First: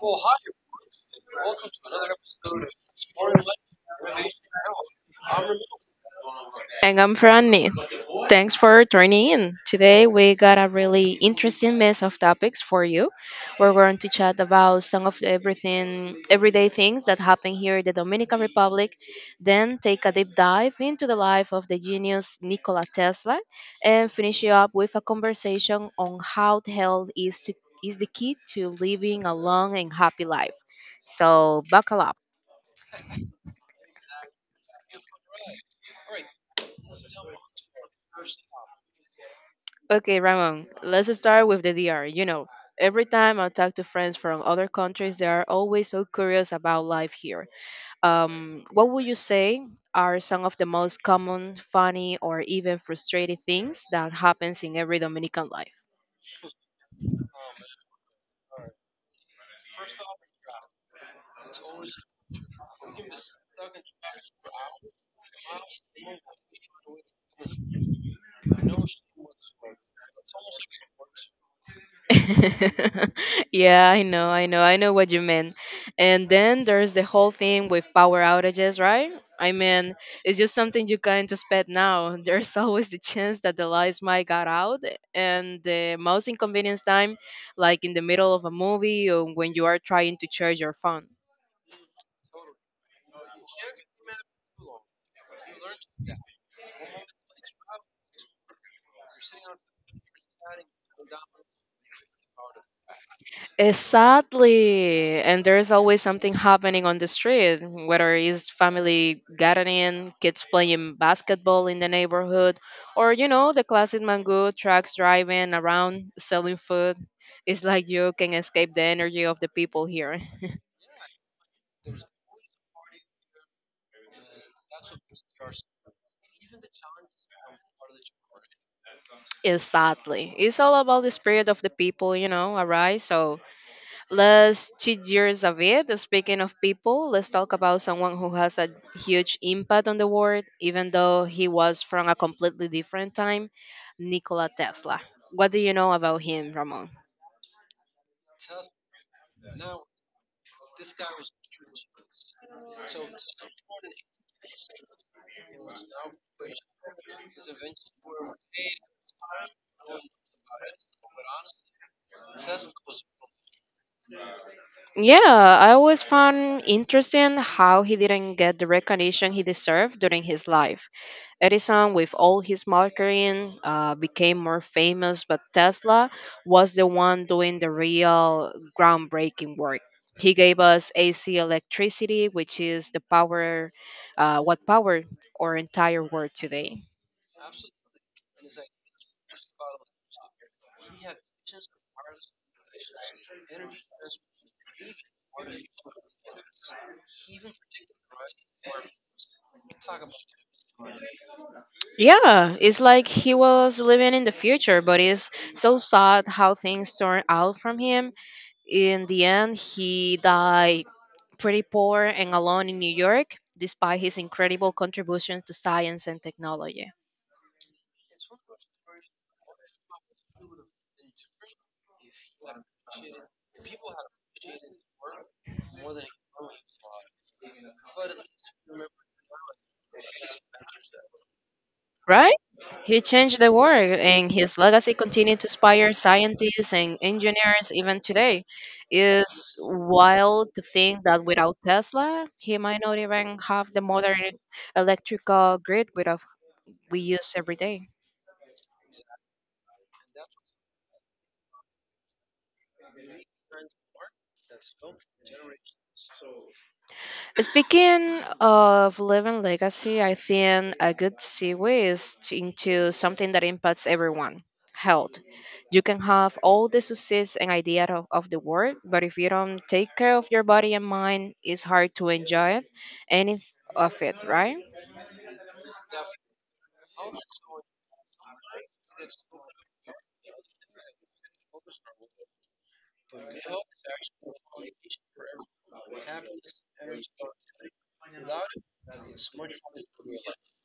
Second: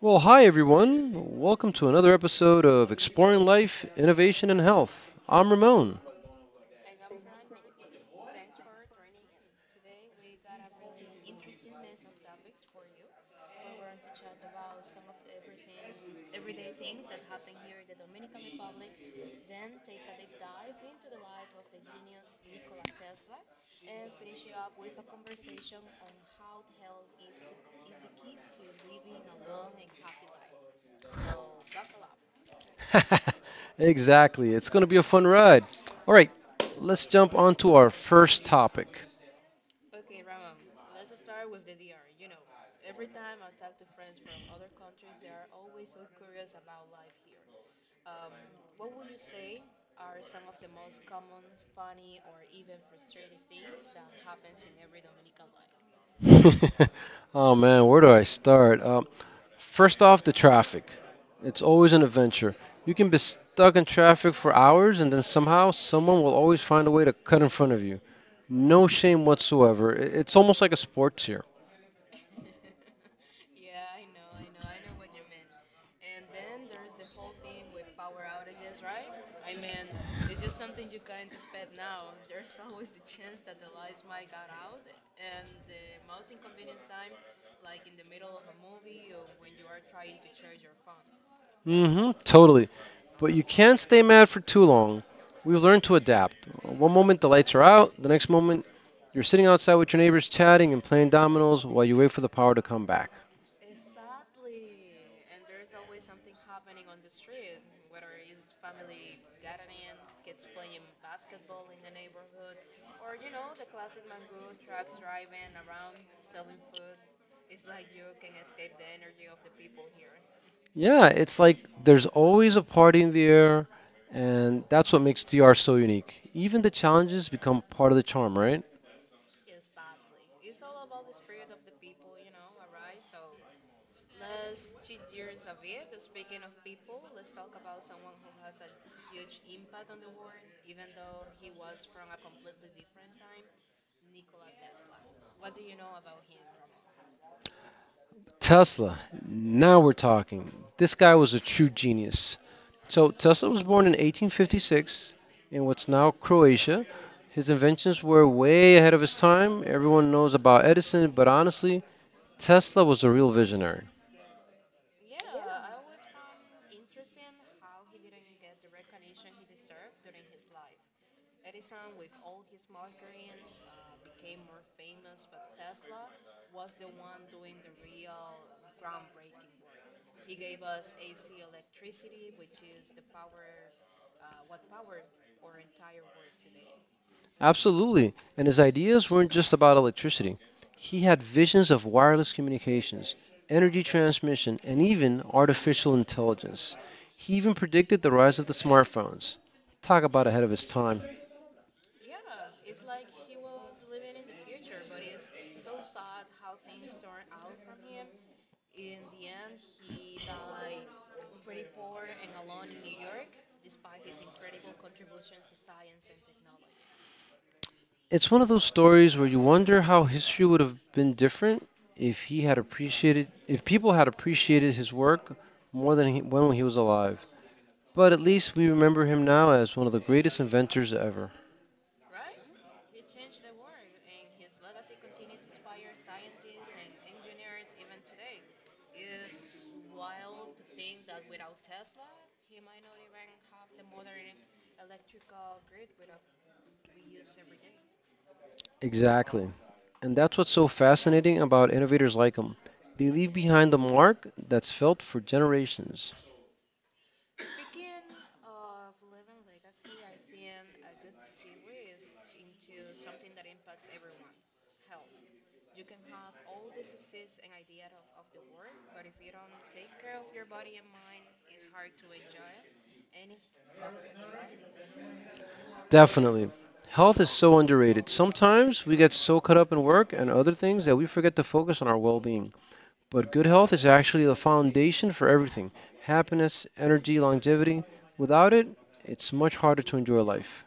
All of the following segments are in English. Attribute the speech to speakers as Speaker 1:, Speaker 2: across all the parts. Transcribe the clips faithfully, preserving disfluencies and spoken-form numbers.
Speaker 1: Well, hi everyone. Welcome to another episode of Exploring Life, Innovation, and Health. I'm Ramon.
Speaker 2: And I'm Franny. Thanks for tuning in. Today we got a really interesting mix of topics for you. We're going to chat about some of the everything everyday things that happen here in the Dominican Republic, then take a deep dive into the life of the genius Nikola Tesla, and finish it up with a conversation on how the hell is to is the key to living a long and happy life. So buckle up.
Speaker 1: Exactly. It's going to be a fun ride. All right, let's jump onto our first topic.
Speaker 2: Okay, Ramon, let's start with the D R. You know, every time I talk to friends from other countries, they are always so curious about life here. Um, what would you say are some of the most common, funny, or even frustrating things that happens in every Dominican life?
Speaker 1: Oh man, where do I start? Um, first off, the traffic. It's always an adventure. You can be stuck in traffic for hours, and then somehow someone will always find a way to cut in front of you. No shame whatsoever. I- It's almost like a sports here.
Speaker 2: Yeah, I know, I know, I know what you mean. And then there's the whole thing with power outages, right? I mean, it's just something you can't expect now. There's always the chance that the lights might got out, and the most inconvenience time, like in the middle of a movie or when you are trying to charge your phone.
Speaker 1: Mm-hmm. Totally. But you can't stay mad for too long. We've learned to adapt. One moment the lights are out, the next moment you're sitting outside with your neighbors chatting and playing dominoes while you wait for the power to come back.
Speaker 2: Exactly. And there's always something happening on the street, whether it's family gardening, kids playing basketball in the neighborhood, or, you know, the classic mango trucks driving around selling food. It's like you can escape the energy of the people here.
Speaker 1: Yeah, it's like there's always a party in the air, and that's what makes D R so unique. Even the challenges become part of the charm, right?
Speaker 2: Exactly. It's all about the spirit of the people, you know, alright? So let's cheat years of it. Speaking of people, let's talk about someone who has a huge impact on the world, even though he was from a completely different time, Nikola Tesla. What do you know about him, Ramon?
Speaker 1: Tesla, now we're talking. This guy was a true genius. So Tesla was born in eighteen fifty-six in what's now Croatia. His inventions were way ahead of his time. Everyone knows about Edison, but honestly, Tesla was a real visionary.
Speaker 2: Yeah, I always found interesting how he didn't get the recognition he deserved during his life. Edison, with all his marketing, uh, became more famous, but Tesla was the one doing the real groundbreaking work. He gave us A C electricity, which is the power, uh, what powered our entire world today.
Speaker 1: Absolutely. And his ideas weren't just about electricity. He had visions of wireless communications, energy transmission, and even artificial intelligence. He even predicted the rise of the smartphones. Talk about ahead of his time.
Speaker 2: Yeah, it's like he was living in the future, but it's so sad how things turned out from him. In the end, he died pretty poor and alone in New York, despite his incredible contributions to science and technology.
Speaker 1: It's one of those stories where you wonder how history would have been different if he had appreciated if people had appreciated his work more than he, when he was alive. But at least we remember him now as one of the greatest inventors ever.
Speaker 2: Right? He changed the world, and his legacy continues to inspire scientists and engineers even today. It's wild to think that without Tesla, he might not even have the modern electrical grid without we use every day.
Speaker 1: Exactly. And that's what's so fascinating about innovators like him. They leave behind a mark that's felt for generations.
Speaker 2: Speaking of living legacy, I think a good segue is t- into something that impacts everyone, health. You can have all the success and idea of, of the world, but if you don't take care of your body and mind, it's hard to enjoy it, any of it, right?
Speaker 1: Definitely. Health is so underrated. Sometimes we get so caught up in work and other things that we forget to focus on our well being. But good health is actually the foundation for everything: happiness, energy, longevity. Without it, it's much harder to enjoy life.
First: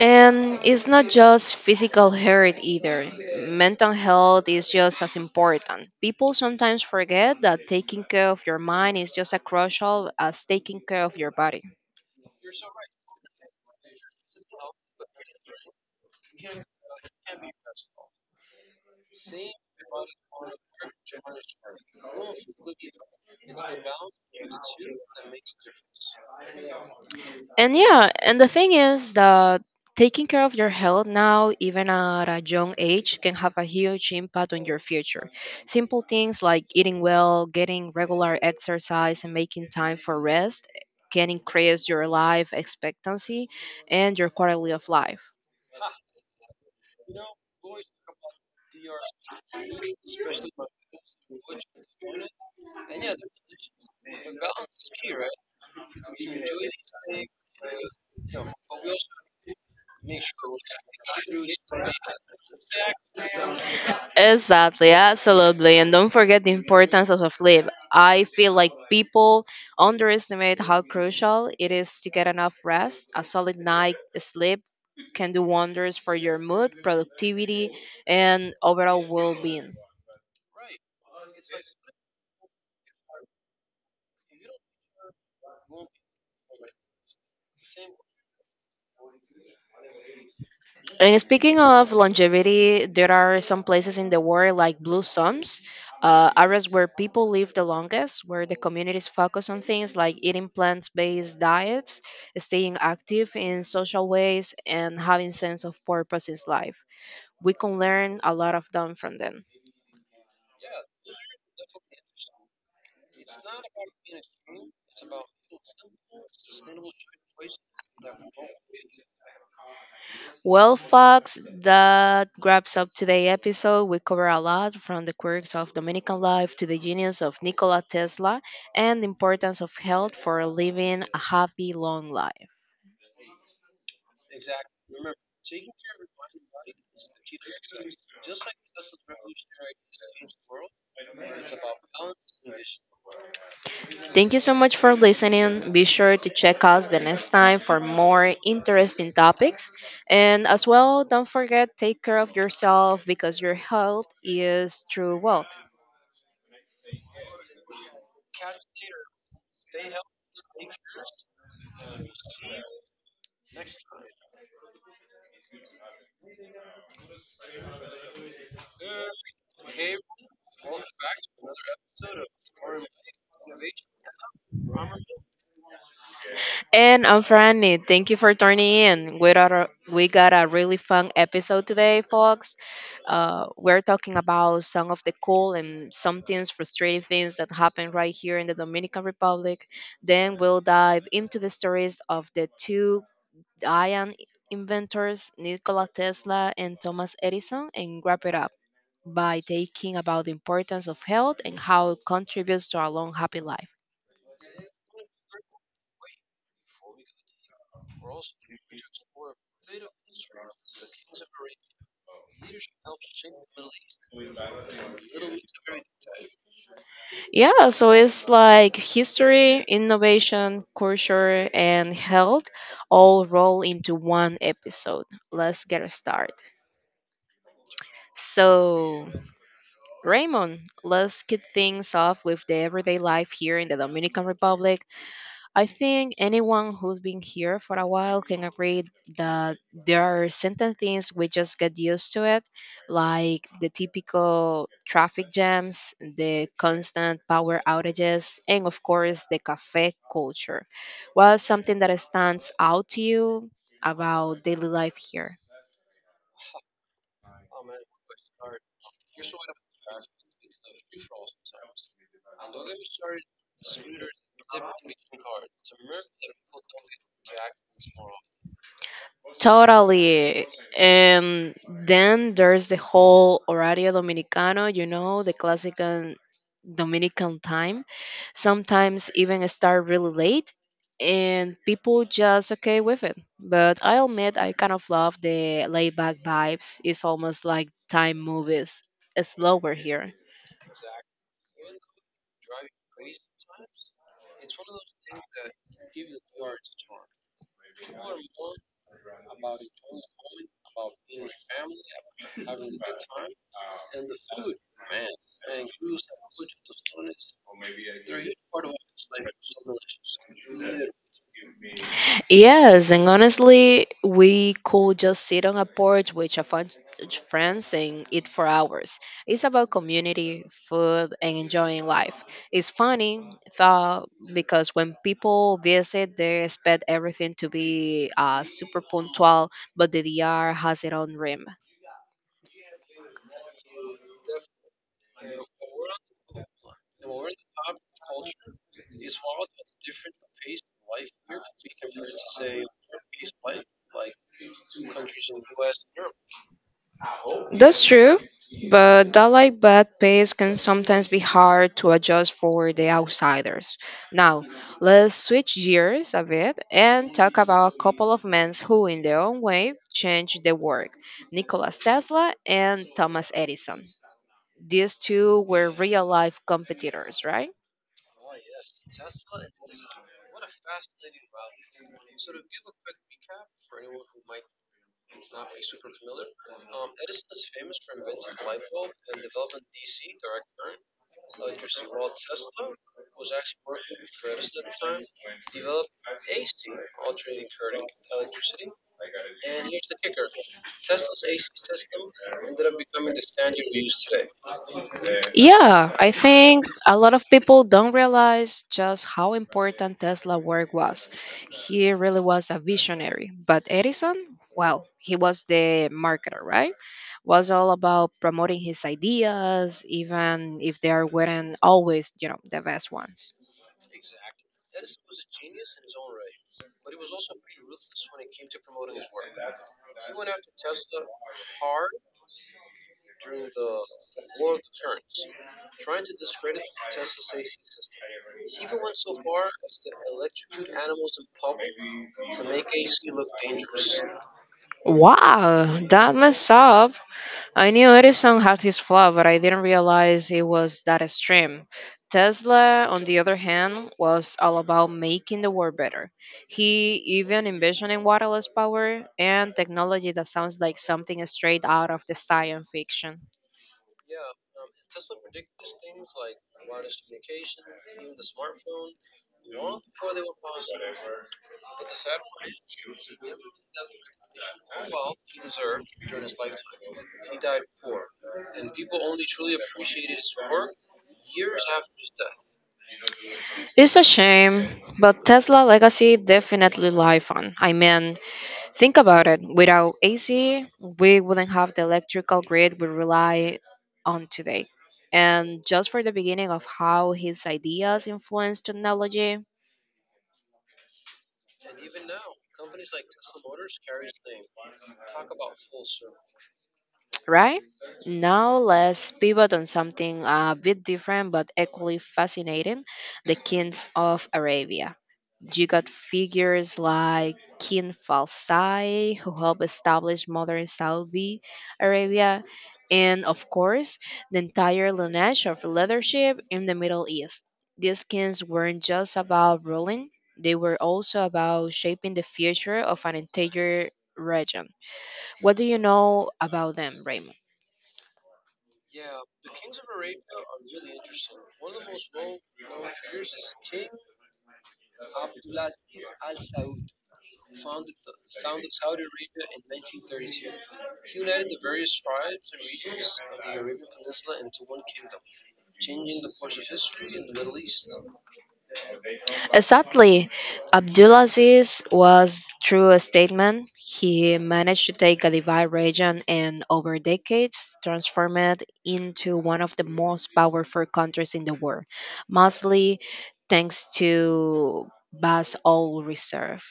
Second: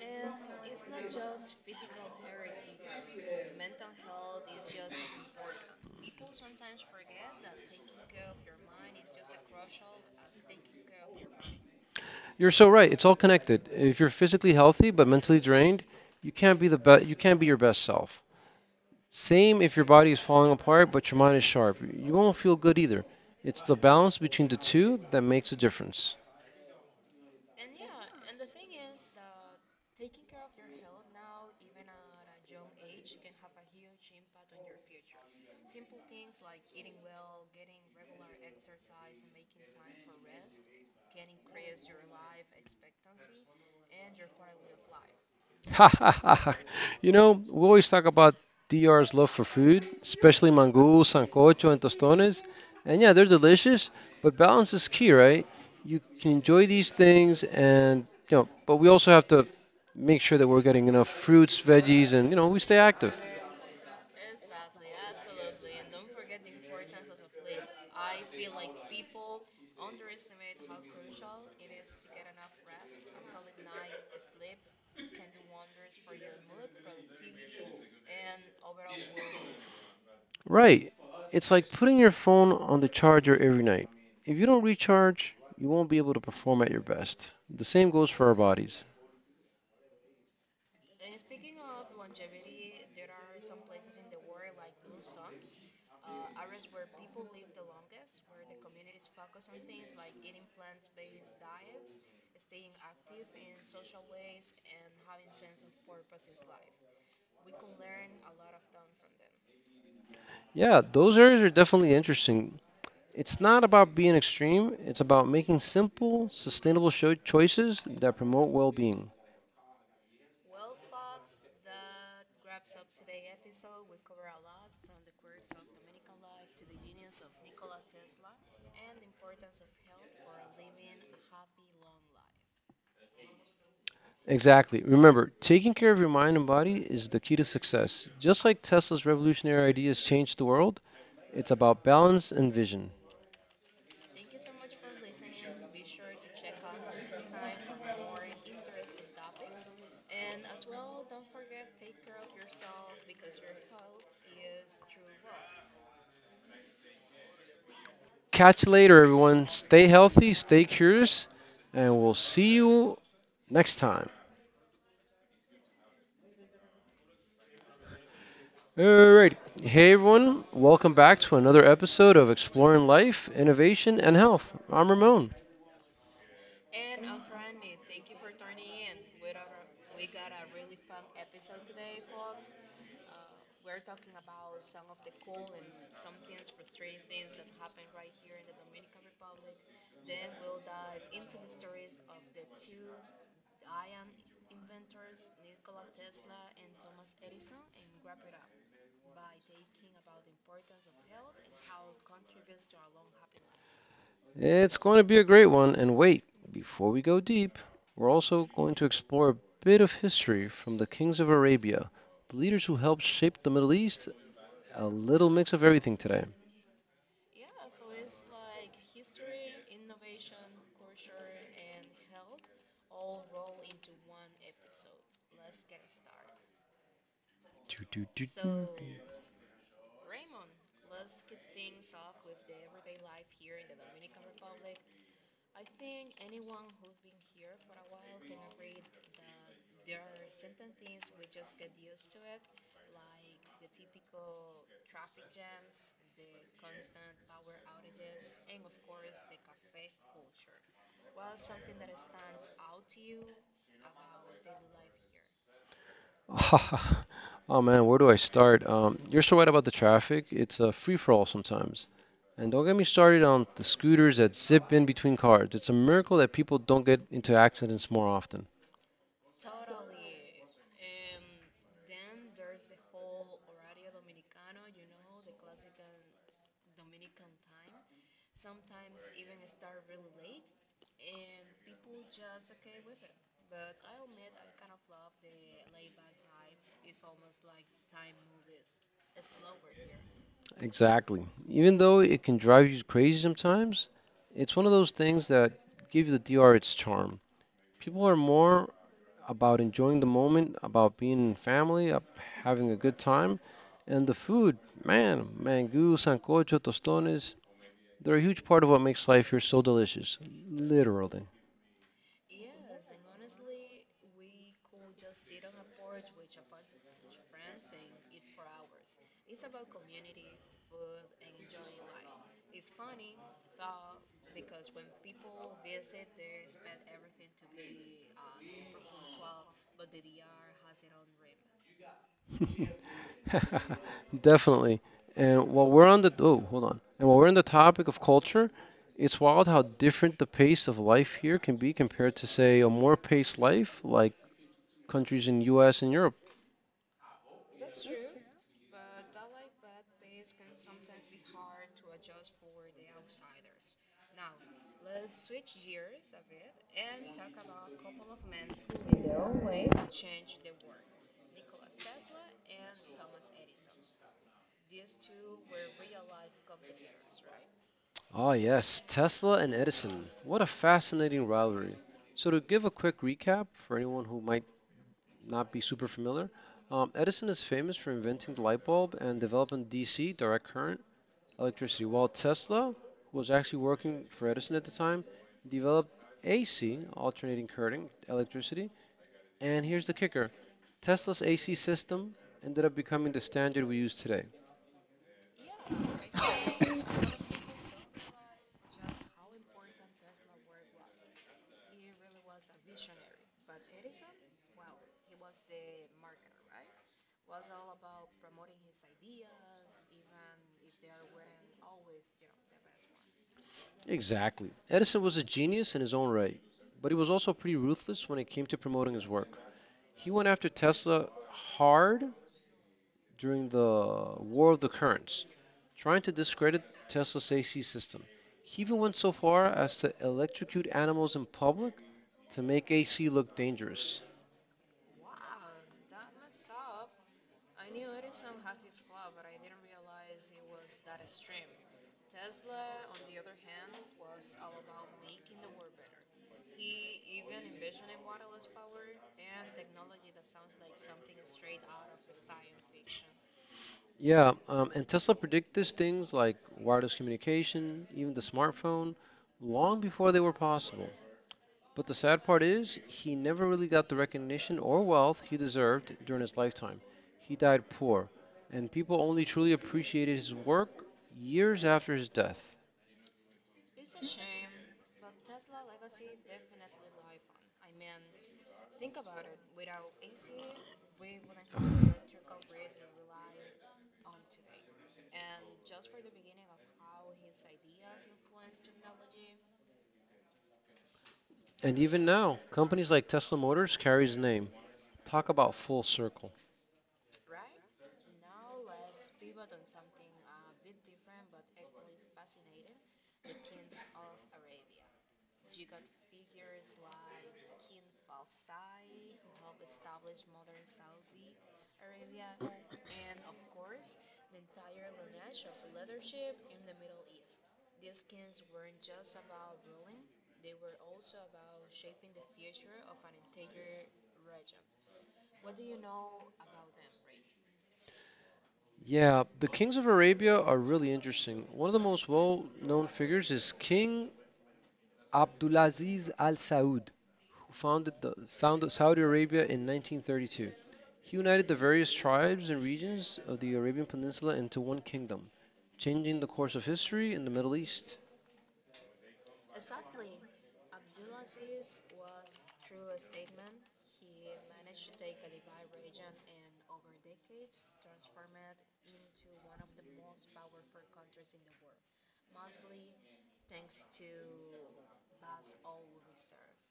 Speaker 2: And it's not just physical health either. Mental health is just as important. People sometimes forget that taking care of your mind is just as crucial as taking care of your body.
Speaker 1: You're so right. It's all connected. If you're physically healthy but mentally drained, you can't be the best. You can't be your best self. Same if your body is falling apart but your mind is sharp. You won't feel good either. It's the balance between the two that makes a difference.
Speaker 2: And yeah, and the thing is that taking care of your health now, even at a young age, can have a huge impact on your future. Simple things like eating well, getting regular exercise, and making time for rest can increase your life expectancy and your quality of life.
Speaker 1: Ha ha ha ha. You know, we always talk about D R's love for food, especially mangú, sancocho, and tostones. And yeah, they're delicious, but balance is key, right? You can enjoy these things and, you know, but we also have to make sure that we're getting enough fruits, veggies, and, you know, we stay active.
Speaker 2: Exactly, absolutely. And don't forget the importance of sleep. I feel like people underestimate how crucial it is to get enough rest. A solid night sleep can do wonders for your mood, productivity, and overall well being.
Speaker 1: Right. It's like putting your phone on the charger every night. If you don't recharge, you won't be able to perform at your best. The same goes for our bodies.
Speaker 2: And speaking of longevity, there are some places in the world like blue zones, uh, areas where people live the longest, where the communities focus on things like eating plant-based diets, staying active in social ways, and having sense of purpose in life. We can learn a lot of them from them.
Speaker 1: Yeah, those areas are definitely interesting. It's not about being extreme, it's about making simple, sustainable cho- choices that promote well being.
Speaker 2: Well, folks, that wraps up today's episode. We cover a lot, from the quirks of Dominican life to the genius of Nikola Tesla and the importance of health for living a happy, long life.
Speaker 1: Exactly. Remember, taking care of your mind and body is the key to success. Just like Tesla's revolutionary ideas changed the world, it's about balance and vision.
Speaker 2: Thank you so much for listening. Be sure to check us the next time for more interesting topics. And as well, don't forget, take care of yourself because your health is true wealth.
Speaker 1: Catch you later, everyone. Stay healthy, stay curious, and we'll see you next time. Alright. Hey, everyone. Welcome back to another episode of Exploring Life, Innovation, and Health. I'm Ramon.
Speaker 2: And I'm Franny. Thank you for turning in. We got a, we got a really fun episode today, folks. Uh, we're talking about some of the cool and sometimes frustrating things that happen right here in the Dominican Republic. Then we'll dive into the stories of the two ion inventors, Nikola Tesla and Thomas Edison, and wrap it up by taking about the importance of health and how it contributes to our long, happy life.
Speaker 1: It's going to be a great one. And wait, before we go deep, we're also going to explore a bit of history from the kings of Arabia, the leaders who helped shape the Middle East. A little mix of everything today.
Speaker 2: Yeah, so it's like history, innovation, culture, and health all roll into one episode. Let's get started.
Speaker 1: Do, do, do, do, do.
Speaker 2: So, Raymond, let's kick things off with the everyday life here in the Dominican Republic. I think anyone who's been here for a while can agree that there are certain things we just get used to it, like the typical traffic jams, the constant power outages, and of course the cafe culture. What's something that stands out to you about daily life here?
Speaker 1: Oh man, where do I start? Um, you're so right about the traffic. It's a free for all sometimes. And don't get me started on the scooters that zip in between cars. It's a miracle that people don't get into accidents more often.
Speaker 2: Totally. And then there's the whole horario dominicano, you know, the classic Dominican time. Sometimes even start really late and people just okay with it. But I'll admit I kind of love the laid back vibes. It's almost like time movies slower here.
Speaker 1: Exactly. Even though it can drive you crazy sometimes, it's one of those things that give the D R its charm. People are more about enjoying the moment, about being in family, up having a good time, and the food, man, mangú, sancocho, tostones, they're a huge part of what makes life here so delicious, literally.
Speaker 2: Yes, and honestly, we could just sit on a porch with a fun friends and eat for hours. It's about community, food, and enjoying life. It's funny though, because when people visit, they expect everything to be uh, super punctual, but the D R has its own rim.
Speaker 1: Definitely. And while we're on the oh, hold on. And while we're on the topic of culture, it's wild how different the pace of life here can be compared to, say, a more paced life like countries in U S and Europe.
Speaker 2: That's true, but that like bad pace can sometimes be hard to adjust for the outsiders. Now, let's switch gears a bit and talk about a couple of men who, in their own way, changed the world, Nikola Tesla and Thomas Edison. These two were real life competitors, right?
Speaker 1: Ah, yes, Tesla and Edison. What a fascinating rivalry. So to give a quick recap for anyone who might not be super familiar, um, Edison is famous for inventing the light bulb and developing D C, direct current, electricity, while Tesla, who was actually working for Edison at the time, developed A C, alternating current electricity. And here's the kicker: Tesla's A C system ended up becoming the standard we use today.
Speaker 2: Yeah, I think a lot of people don't realize just how important Tesla work was. He really was a visionary, but Edison, well, he was the marketer, right? Was all about promoting his ideas, even if they weren't always, you know, the best ones.
Speaker 1: Exactly. Edison was a genius in his own right, but he was also pretty ruthless when it came to promoting his work. He went after Tesla hard during the War of the Currents, trying to discredit Tesla's A C system. He even went so far as to electrocute animals in public to make A C look dangerous.
Speaker 2: Wow, that messed up. I knew Edison had his flaw, but I didn't realize it was that extreme. Tesla, on the other hand, was all about making the world better. He even envisioned wireless power and technology that sounds like something straight out of the science fiction.
Speaker 1: Yeah, um, and Tesla predicted things like wireless communication, even the smartphone, long before they were possible. But the sad part is, he never really got the recognition or wealth he deserved during his lifetime. He died poor, and people only truly appreciated his work years after his death.
Speaker 2: It's a shame, but Tesla legacy definitely live on. I mean, think about it. Without A C, we wouldn't have the electrical grid we rely on today. And just for the beginning of how his ideas influenced technology,
Speaker 1: And even now, companies like Tesla Motors carry his name. Talk about full circle.
Speaker 2: right? Now let's pivot on something a bit different but equally fascinating, the kings of Arabia. You got figures like King Falsai, who helped establish modern Saudi Arabia, and of course, the entire lineage of leadership in the Middle East. These kings weren't just about ruling, they were also about shaping the future of an entire region. What do you know about them, Raymond?
Speaker 1: Yeah, the kings of Arabia are really interesting. One of the most well-known figures is King Abdulaziz Al Saud, who founded the sound Saudi Arabia in nineteen thirty-two. He united the various tribes and regions of the Arabian Peninsula into one kingdom, changing the course of history in the Middle East.
Speaker 2: Sadly, Abdulaziz was, through a statement, he managed to take a divided region and, over decades, transform it into one of the most powerful countries in the world, mostly thanks to Bass oil reserve.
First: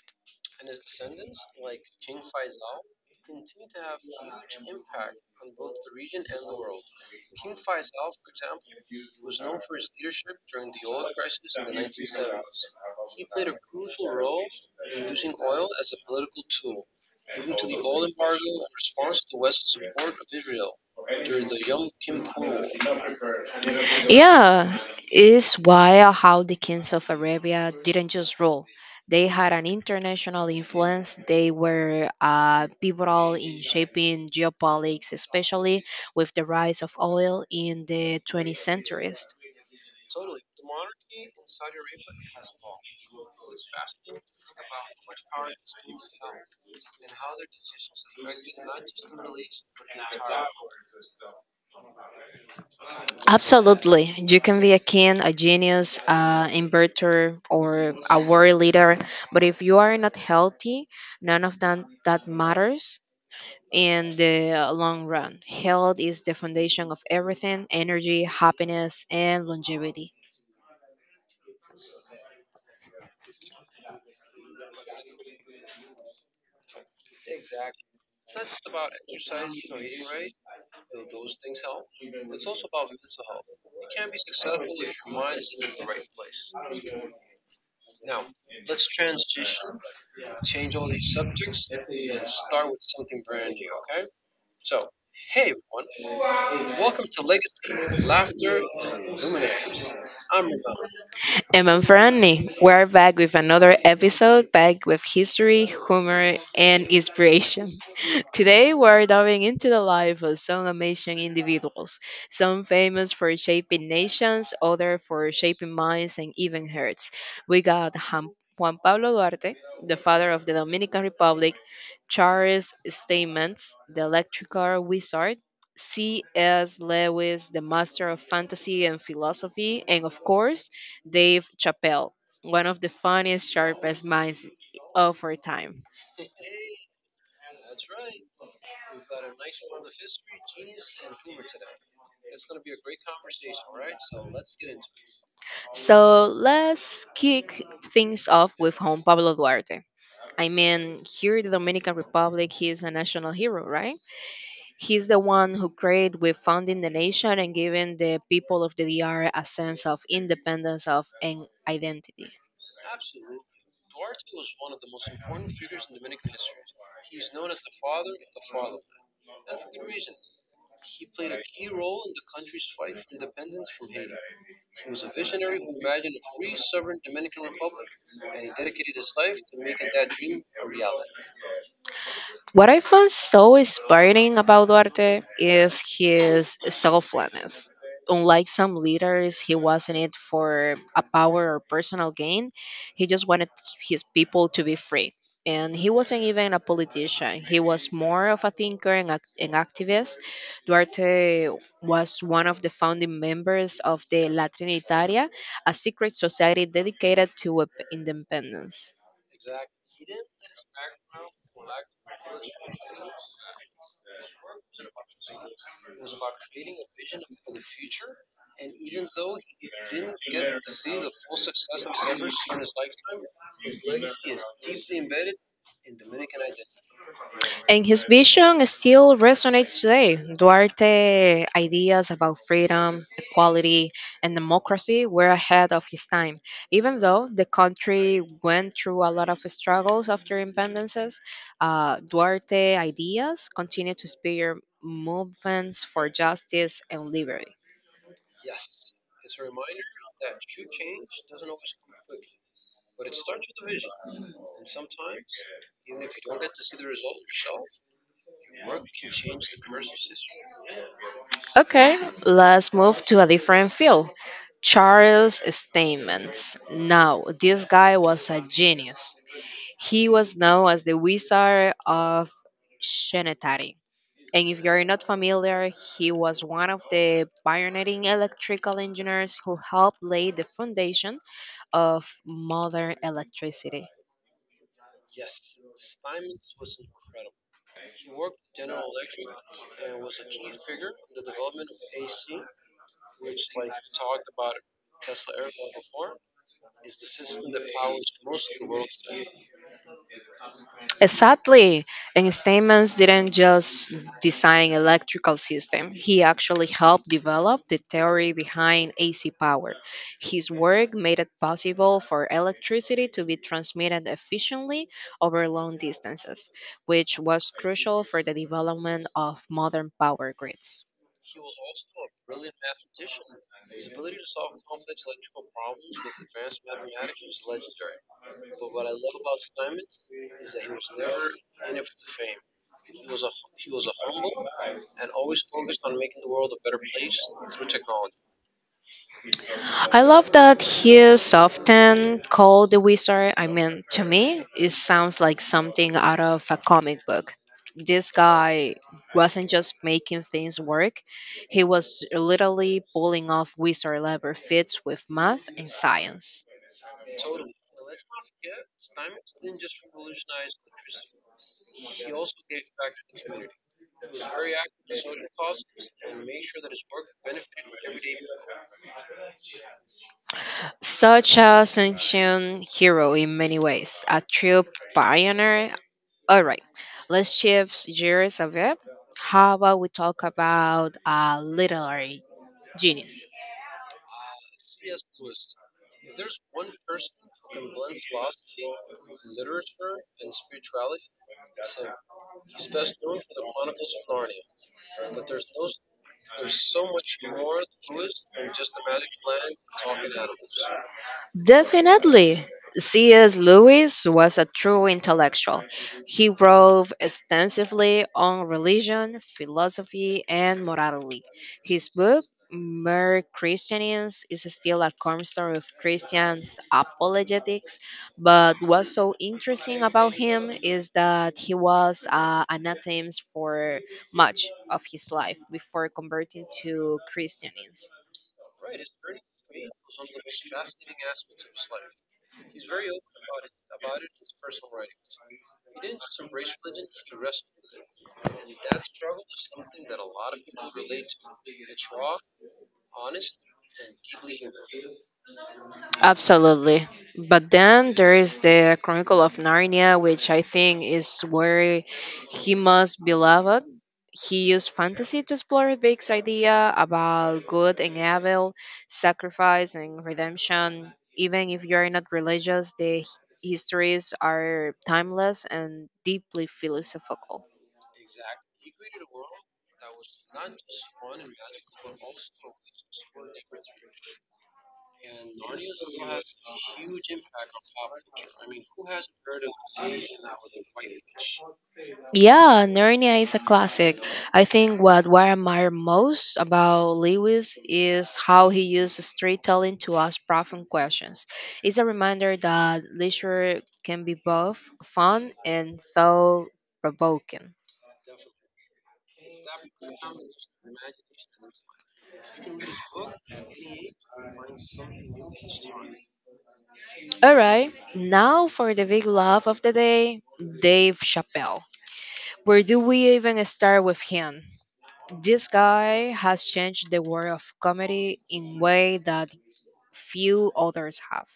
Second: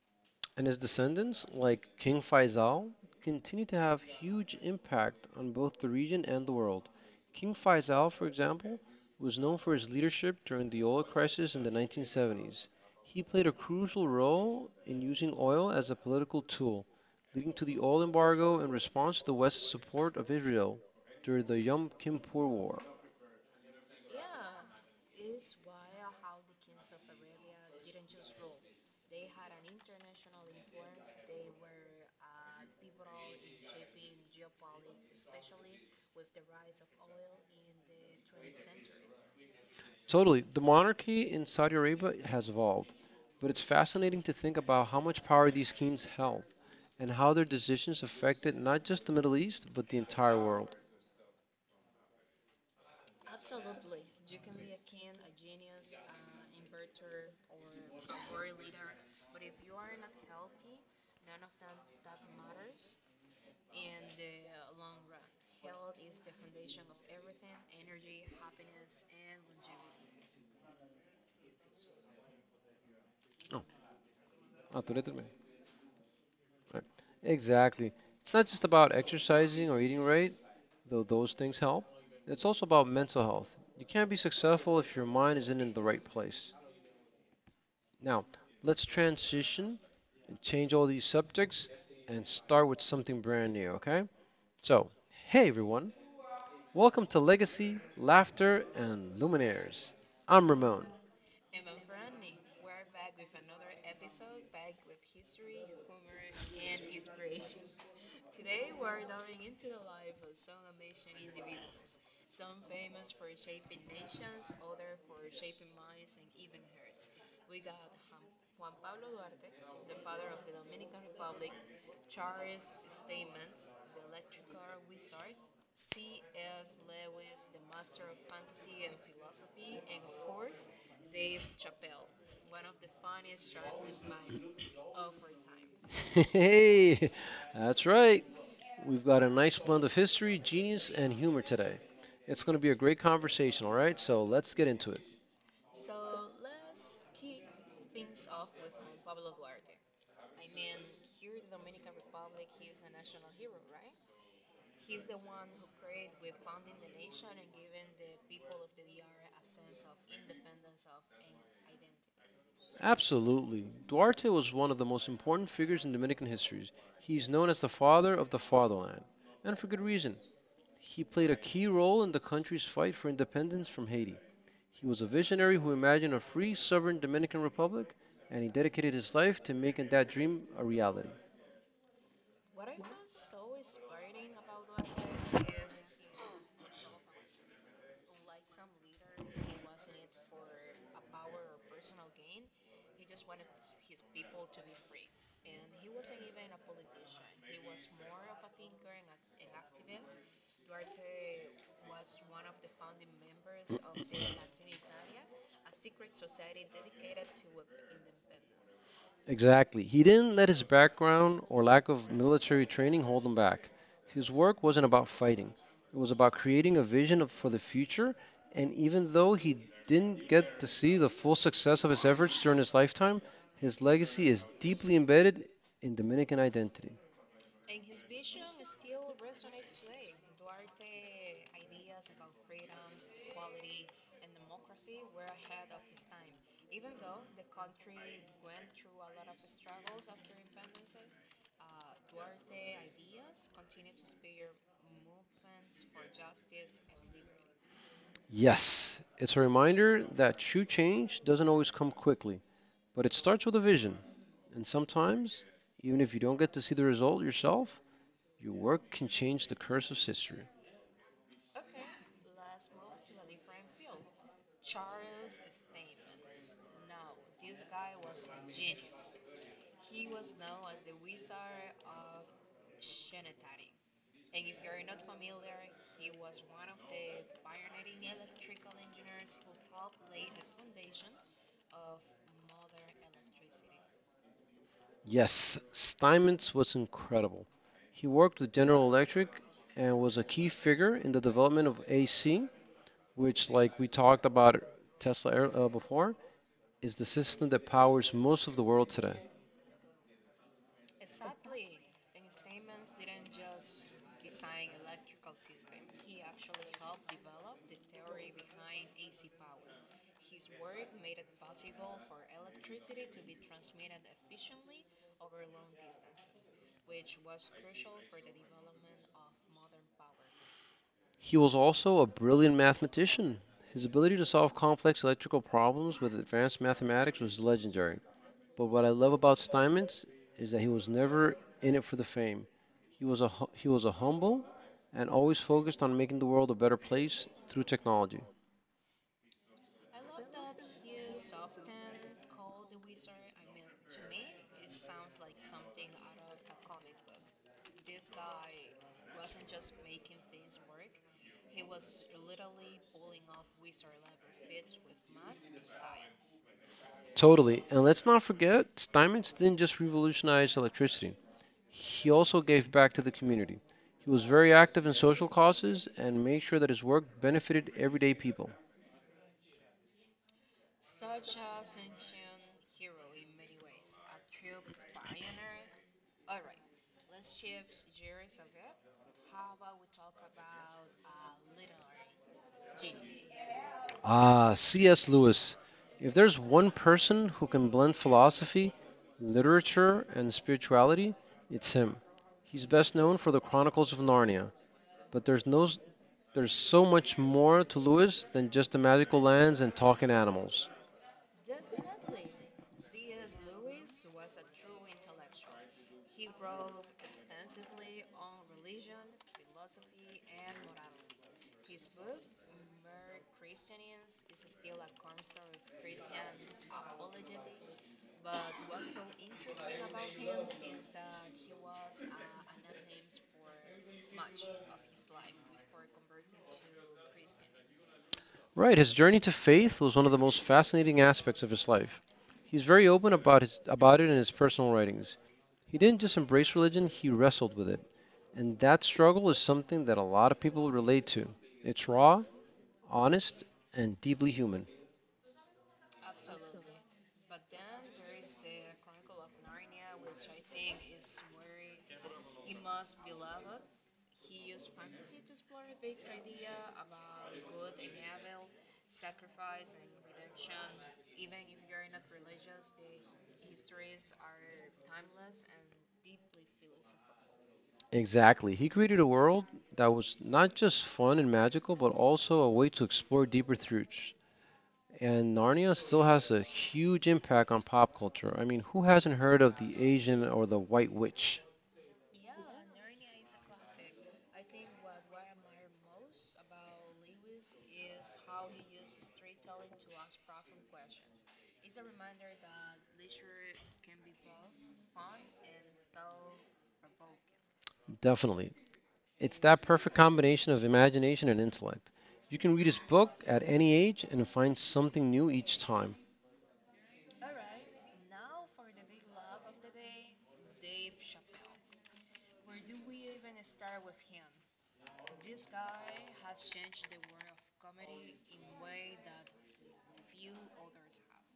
Speaker 1: And his descendants, like King Faisal, continue to have huge impact on both the region and the world. King Faisal, for example, was known for his leadership during the oil crisis in the nineteen seventies. He played a crucial role in using oil as a political tool, leading to the oil embargo in response to the West's support of Israel during the Yom Kippur War.
Speaker 2: Yeah, it's why how the kings of Arabia didn't just rule. They had an international influence. They were uh, pivotal in shaping geopolitics, especially with the rise of oil in the twentieth centuries.
Speaker 1: Totally. The monarchy in Saudi Arabia has evolved, but it's fascinating to think about how much power these kings held, and how their decisions affected not just the Middle East, but the entire world.
Speaker 2: Absolutely. You can be a king, a genius, an inverter, or a world leader, but if you are not healthy, none of that, that matters in the long run. Health is the foundation of everything, energy, happiness, and longevity.
Speaker 1: Oh, autoritarism. Right. Exactly. It's not just about exercising or eating right, though those things help. It's also about mental health. You can't be successful if your mind isn't in the right place. Now, let's transition and change all these subjects and start with something brand new, okay? So, hey everyone, welcome to Legacy, Laughter, and Luminaires. I'm Ramon.
Speaker 2: Emma. And I'm Franny. We're back with another episode, back with history, humor, and inspiration. Today, we're diving into the life of some amazing individuals, some famous for shaping nations, others for shaping minds and even hearts. We got Ham- Juan Pablo Duarte, the father of the Dominican Republic, Charles Stamens, the electrical wizard, C S. Lewis, the master of fantasy and philosophy, and of course, Dave Chappelle, one of the funniest, sharpest minds of our time.
Speaker 1: Hey, that's right. We've got a nice blend of history, genius, and humor today. It's going to be a great conversation, all right? So let's get into it.
Speaker 2: So let's kick things off with Juan Pablo Duarte. I mean, here in the Dominican Republic, he is a national hero, right? He's the one who created with founding the nation and giving the people of the D R a sense of independence of and identity.
Speaker 1: Absolutely. Duarte was one of the most important figures in Dominican history. He's known as the father of the fatherland, and for good reason. He played a key role in the country's fight for independence from Haiti. He was a visionary who imagined a free, sovereign Dominican Republic, and he dedicated his life to making that dream a reality.
Speaker 2: What I found so inspiring about Duarte is his selflessness. Unlike some leaders, he wasn't it for a power or personal gain. He just wanted his people to be free. And he wasn't even a politician. He was more of a thinker and ac- an activist. Duarte was one of the founding members of the La Trinitaria, a secret society dedicated to independence.
Speaker 1: Exactly. He didn't let his background or lack of military training hold him back. His work wasn't about fighting, it was about creating a vision of, for the future. And even though he didn't get to see the full success of his efforts during his lifetime, his legacy is deeply embedded in Dominican identity.
Speaker 2: And his vision still resonates today. Duarte ideas about freedom, equality, and democracy were ahead of his time. Even though the country went through a lot of struggles after independences, uh, Duarte ideas continue to spear movements for justice and liberty.
Speaker 1: Yes, it's a reminder that true change doesn't always come quickly, but it starts with a vision. And sometimes, even if you don't get to see the result yourself, your work can change the course of history.
Speaker 2: Okay, let's move to a different field. Charles Steinmetz. Now, this guy was a genius. He was known as the Wizard of Schenectady. And if you're not familiar, he was one of the pioneering electrical engineers who helped lay the foundation of modern electricity.
Speaker 1: Yes, Steinmetz was incredible. He worked with General Electric and was a key figure in the development of A C, which, like we talked about Tesla ear- uh, before, is the system that powers most of the world today.
Speaker 2: Exactly. And Steinman didn't just design electrical system. He actually helped develop the theory behind A C power. His work made it possible for electricity to be transmitted efficiently over long distances, which was crucial for the development of modern power grids.
Speaker 1: He was also a brilliant mathematician. His ability to solve complex electrical problems with advanced mathematics was legendary. But what I love about Steinmetz is that he was never in it for the fame. He was a hu- he was a humble and always focused on making the world a better place through technology.
Speaker 2: I love that he's often called the wizard. I mean, to me, it sounds like something out of a comic book. This guy wasn't just making things work, he was literally pulling off wizard level feats with math and science.
Speaker 1: Totally. And let's not forget, Steinmetz didn't just revolutionize electricity. He also gave back to the community. He was very active in social causes and made sure that his work benefited everyday people.
Speaker 2: Such a ancient hero in many ways, a true pioneer. All right, let's shift gears a bit. How about we talk about a literary genius?
Speaker 1: Ah, C S. Lewis. If there's one person who can blend philosophy, literature, and spirituality, it's him. He's best known for the Chronicles of Narnia, but there's no there's so much more to Lewis than just the magical lands and talking animals.
Speaker 2: Definitely. C S. Lewis was a true intellectual. He wrote extensively on religion, philosophy, and morality. His book, Mere Christians, is still a cornerstone of Christian apologetics. But what's so interesting about him is that he was uh, anathems for much of his life before converting to Christianism.
Speaker 1: Right, his journey to faith was one of the most fascinating aspects of his life. He's very open about his about it in his personal writings. He didn't just embrace religion, he wrestled with it. And that struggle is something that a lot of people relate to. It's raw, honest, and deeply human.
Speaker 2: Absolutely. But then there is the Chronicle of Narnia, which I think is where he most beloved. He used fantasy to explore Big's idea about good and evil, sacrifice and redemption. Even if you are not religious, the h- histories are timeless and deeply philosophical.
Speaker 1: Exactly. He created a world that was not just fun and magical, but also a way to explore deeper truths. And Narnia still has a huge impact on pop culture. I mean, who hasn't heard of the Asian or the White Witch?
Speaker 2: Yeah, Narnia is a classic. I think what, what I admire most about Lewis is how he uses storytelling to ask profound questions. It's a reminder that literature can be both fun and thought provoking.
Speaker 1: Definitely. It's that perfect combination of imagination and intellect. You can read his book at any age and find something new each time.
Speaker 2: All right, now for the big love of the day Dave Chappelle. Where do we even start with him? This guy has changed the world of comedy in way that few others have.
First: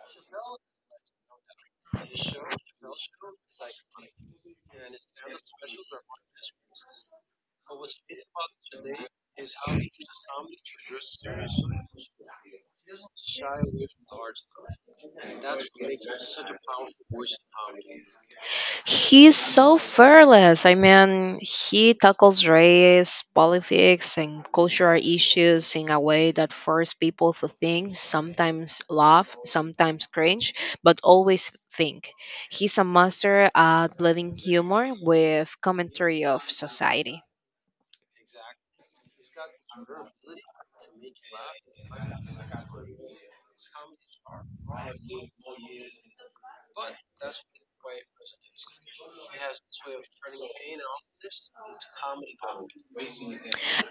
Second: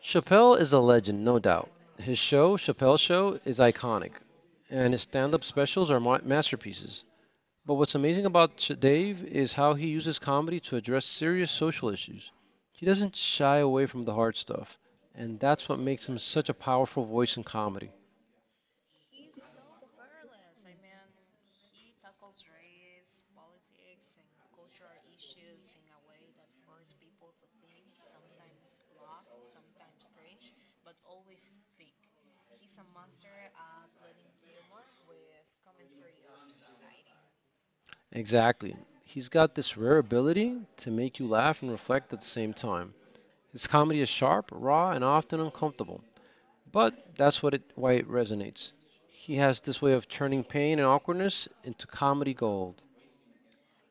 Speaker 1: Chappelle is a legend, no doubt. His show, Chappelle Show, is iconic, and his stand up specials are ma- masterpieces. But what's amazing about Ch- Dave is how he uses comedy to address serious social issues. He doesn't shy away from the hard stuff, and that's what makes him such a powerful voice in comedy.
Speaker 2: He's so fearless. I mean, he tackles race, politics, and cultural issues in a way that forces people to think, sometimes laugh, sometimes cringe, but always think. He's a master at blending humor with commentary of society.
Speaker 1: Exactly. He's got this rare ability to make you laugh and reflect at the same time. His comedy is sharp, raw, and often uncomfortable, but that's what it, why it resonates. He has this way of turning pain and awkwardness into comedy gold.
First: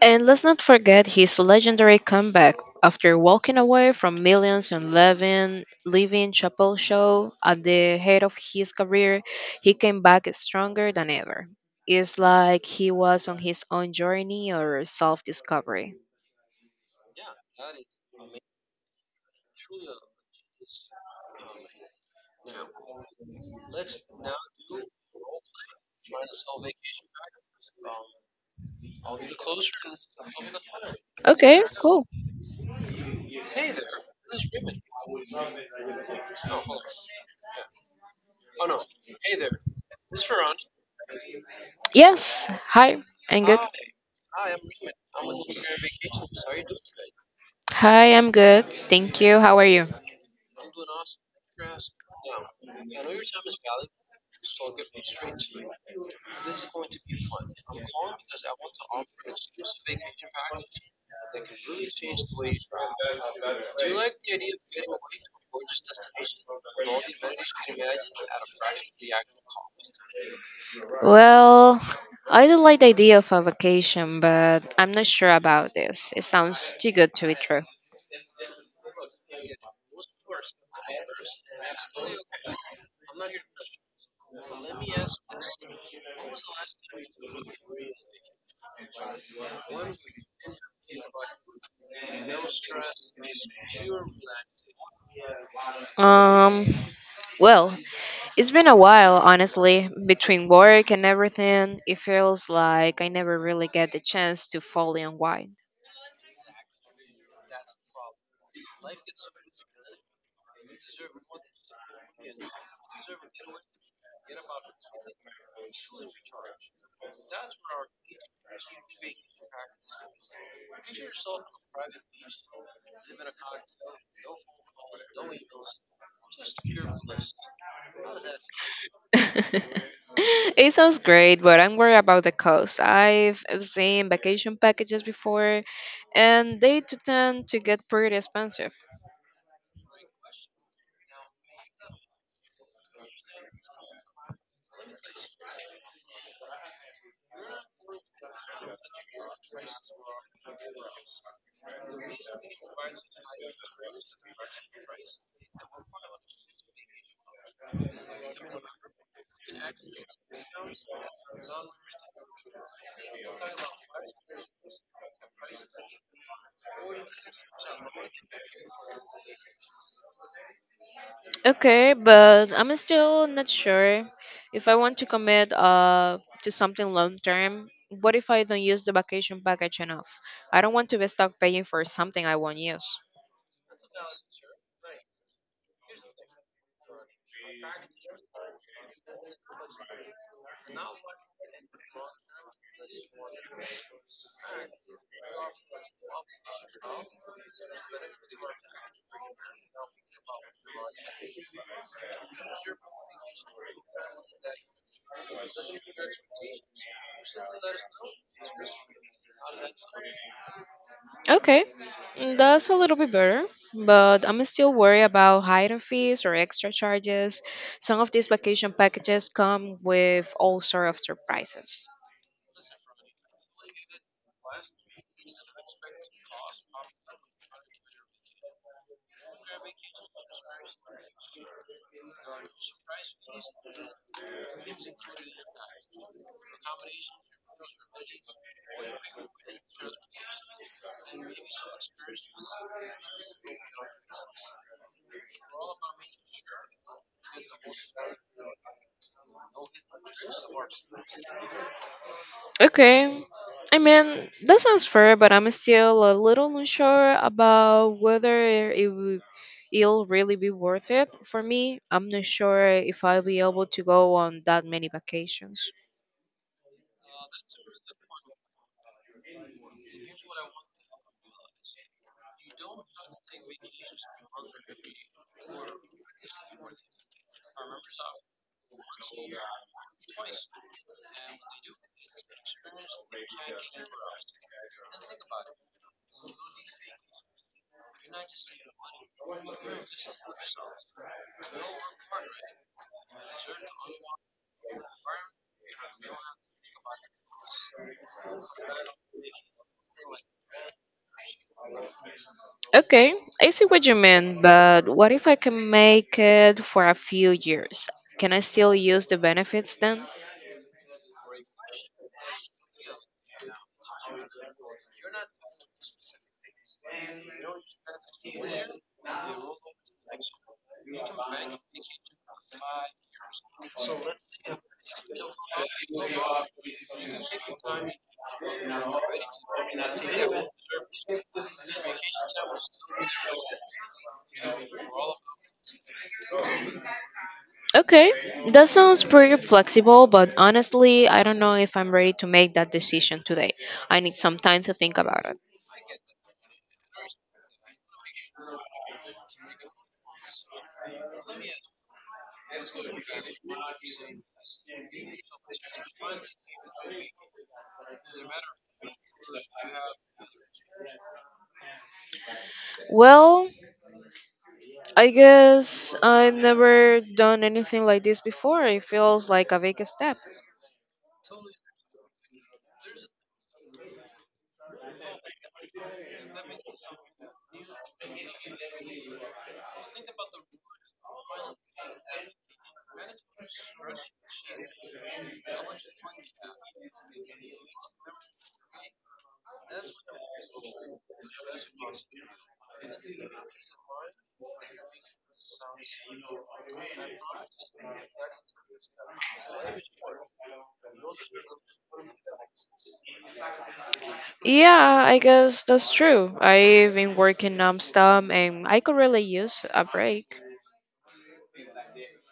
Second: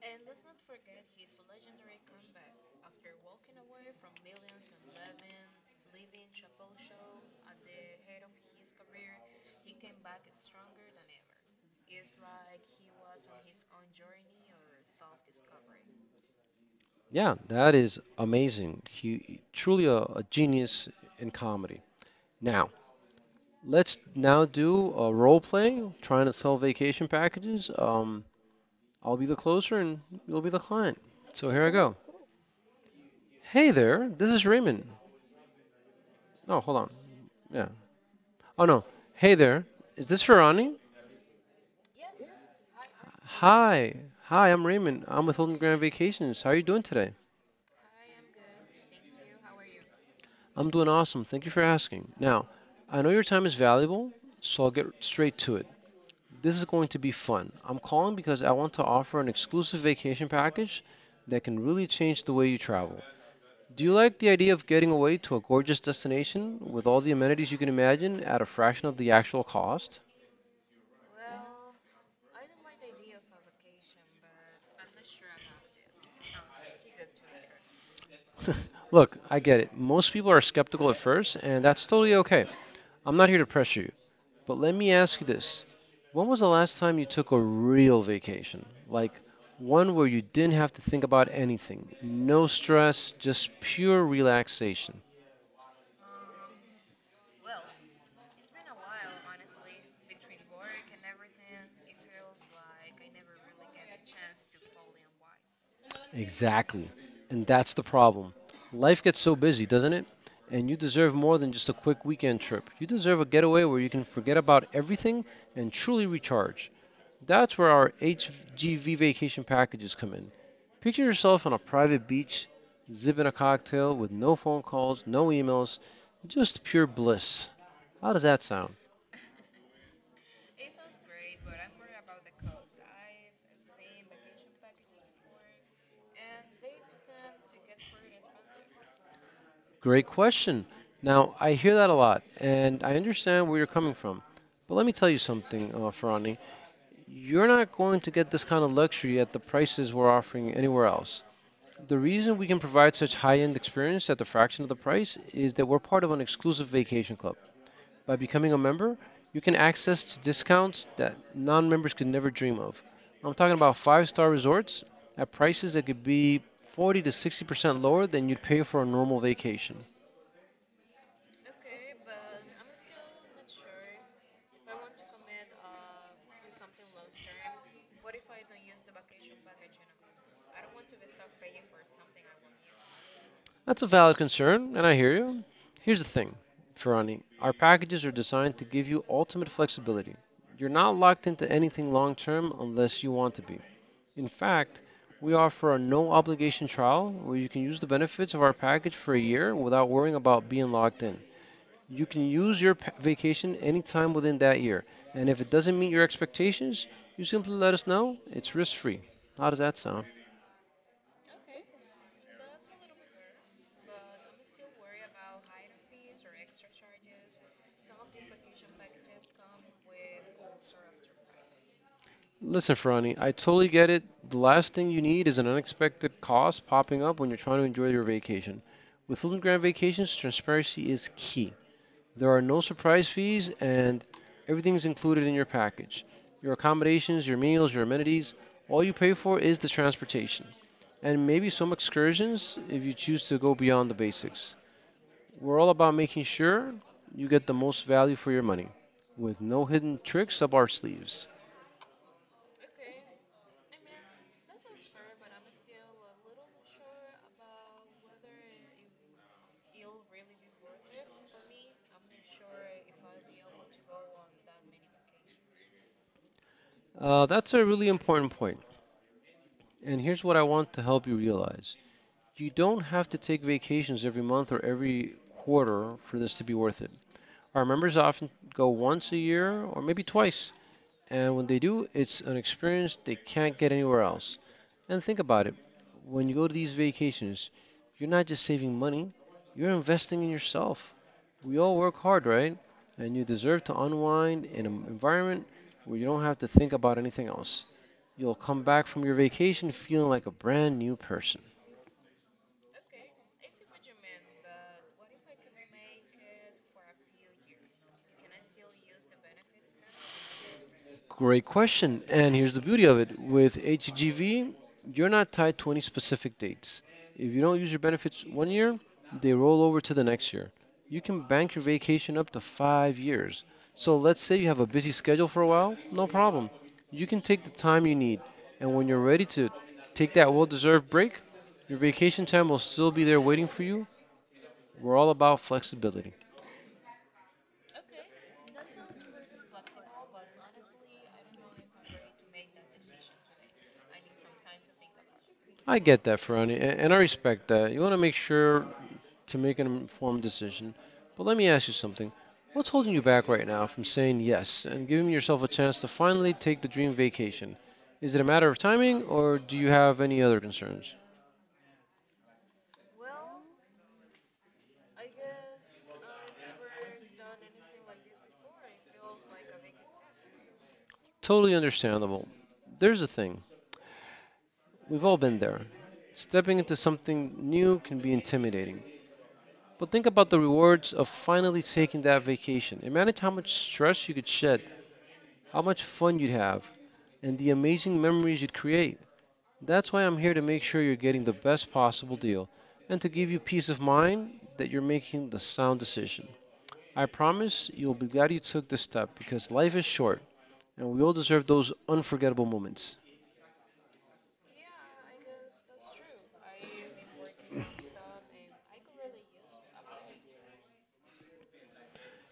Speaker 2: And let's not forget his legendary comeback after walking away from millions and leaving, leaving Chappelle Show at the head of his career. He came back stronger than ever. It's like he was on his own journey or self discovery.
Speaker 1: Yeah, that is amazing. He truly a, a genius in comedy. Now, let's now do a role play, trying to sell vacation packages. Um, I'll be the closer and you'll be the client. So
Speaker 2: Okay,
Speaker 1: here I go.
Speaker 2: cool.
Speaker 1: Hey there, this is Raymond. Oh, hold on. Yeah. Oh no. Hey there, is this Ferrani?
Speaker 2: Yes, hi, I'm good.
Speaker 1: Hi. Hi, I'm Raymond. I'm with Hilton Grand Vacations. How are you doing today?
Speaker 2: Hi, I'm good. Thank you. How are you?
Speaker 1: I'm doing awesome. Thank you for asking. Now, I know your time is valuable, so I'll get straight to it. This is going to be fun. I'm calling because I want to offer an exclusive vacation package that can really change the way you travel. Do you like the idea of getting away to a gorgeous destination with all the amenities you can imagine at a fraction of the actual cost?
Speaker 2: Well, I do like the idea of a vacation, but I'm not sure about this. It sounds too good to be true.
Speaker 1: Look, I get it. Most people are skeptical at first, and that's totally okay. I'm not here to pressure you. But let me ask you this. When was the last time you took a real vacation? Like one where you didn't have to think about anything, no stress, just pure relaxation.
Speaker 2: Um, well, it's been a while, honestly. Between work and everything, it feels like I never really get the chance to fully unwind.
Speaker 1: Exactly. And that's the problem. Life gets so busy, doesn't it? And you deserve more than just a quick weekend trip. You deserve a getaway where you can forget about everything and truly recharge. That's where our H G V vacation packages come in. Picture yourself on a private beach, zipping a cocktail with no phone calls, no emails, just pure bliss. How does that sound?
Speaker 2: It sounds great, but I'm worried about the cost. I've seen vacation packages before, and they tend to get pretty expensive.
Speaker 1: Great question. Now, I hear that a lot, and I understand where you're coming from. But let me tell you something, uh, Ferrani. You're not going to get this kind of luxury at the prices we're offering anywhere else. The reason we can provide such high end experience at the fraction of the price is that we're part of an exclusive vacation club. By becoming a member, you can access discounts that non members could never dream of. I'm talking about five star resorts at prices that could be forty to sixty percent lower than you'd pay for a normal vacation.
Speaker 2: Okay, but I'm still not sure if I want to commit uh to something long term. What if I don't use the vacation package enough? I don't want to be stuck paying for something I won't use.
Speaker 1: That's a valid concern, and I hear you. Here's the thing, Ferrani. Our packages are designed to give you ultimate flexibility. You're not locked into anything long term unless you want to be. In fact, we offer a no obligation trial where you can use the benefits of our package for a year without worrying about being locked in. You can use your pa- vacation anytime within that year, and if it doesn't meet your expectations, you simply let us know. It's risk free. How does that sound?
Speaker 2: Okay, mm, that's a little bit better, but I'm still worried about hidden fees or extra charges. Some of these vacation packages come with all sort of surprises.
Speaker 1: Listen, Ferrani, I totally get it. The last thing you need is an unexpected cost popping up when you're trying to enjoy your vacation. With Hilton Grand Vacations, transparency is key. There are no surprise fees, and everything's included in your package. Your accommodations, your meals, your amenities, all you pay for is the transportation. And maybe some excursions if you choose to go beyond the basics. We're all about making sure you get the most value for your money, with no hidden tricks up our sleeves.
Speaker 2: Okay. I mean, that sounds fair, but I'm still a little unsure about whether it will it'll really be worth it for me. I'm not sure if I'll be able to go on that many vacations.
Speaker 1: Uh, that's a really important point. And here's what I want to help you realize. You don't have to take vacations every month or every quarter for this to be worth it. Our members often go once a year or maybe twice, and when they do, it's an experience they can't get anywhere else. And think about it. When you go to these vacations, you're not just saving money, you're investing in yourself. We all work hard, right? And you deserve to unwind in an environment where you don't have to think about anything else. You'll come back from your vacation feeling like a brand new person.
Speaker 2: Okay, I see what you mean, but what if I can make it for a few years? Can I still use the benefits then?
Speaker 1: Great question. And here's the beauty of it. With H G V, you're not tied to any specific dates. If you don't use your benefits one year, they roll over to the next year. You can bank your vacation up to five years. So let's say you have a busy schedule for a while, no problem. You can take the time you need. And when you're ready to take that well deserved break, your vacation time will still be there waiting for you. We're all about flexibility.
Speaker 2: Okay, that sounds pretty flexible, but honestly, I don't know if I'm ready to make that decision today. I need some time to think about it.
Speaker 1: I get that, Ferrani, a- and I respect that. You want to make sure to make an informed decision. But let me ask you something. What's holding you back right now from saying yes and giving yourself a chance to finally take the dream vacation? Is it a matter of timing or do you have any other concerns?
Speaker 2: Well, I guess I've never done anything like this before. It feels like a big step.
Speaker 1: Totally understandable. There's the thing. We've all been there. Stepping into something new can be intimidating. But think about the rewards of finally taking that vacation. Imagine how much stress you could shed, how much fun you'd have, and the amazing memories you'd create. That's why I'm here to make sure you're getting the best possible deal and to give you peace of mind that you're making the sound decision. I promise you'll be glad you took this step because life is short and we all deserve those unforgettable moments.
Speaker 2: Yeah, I guess that's true. I've been working nonstop and I could really use a break.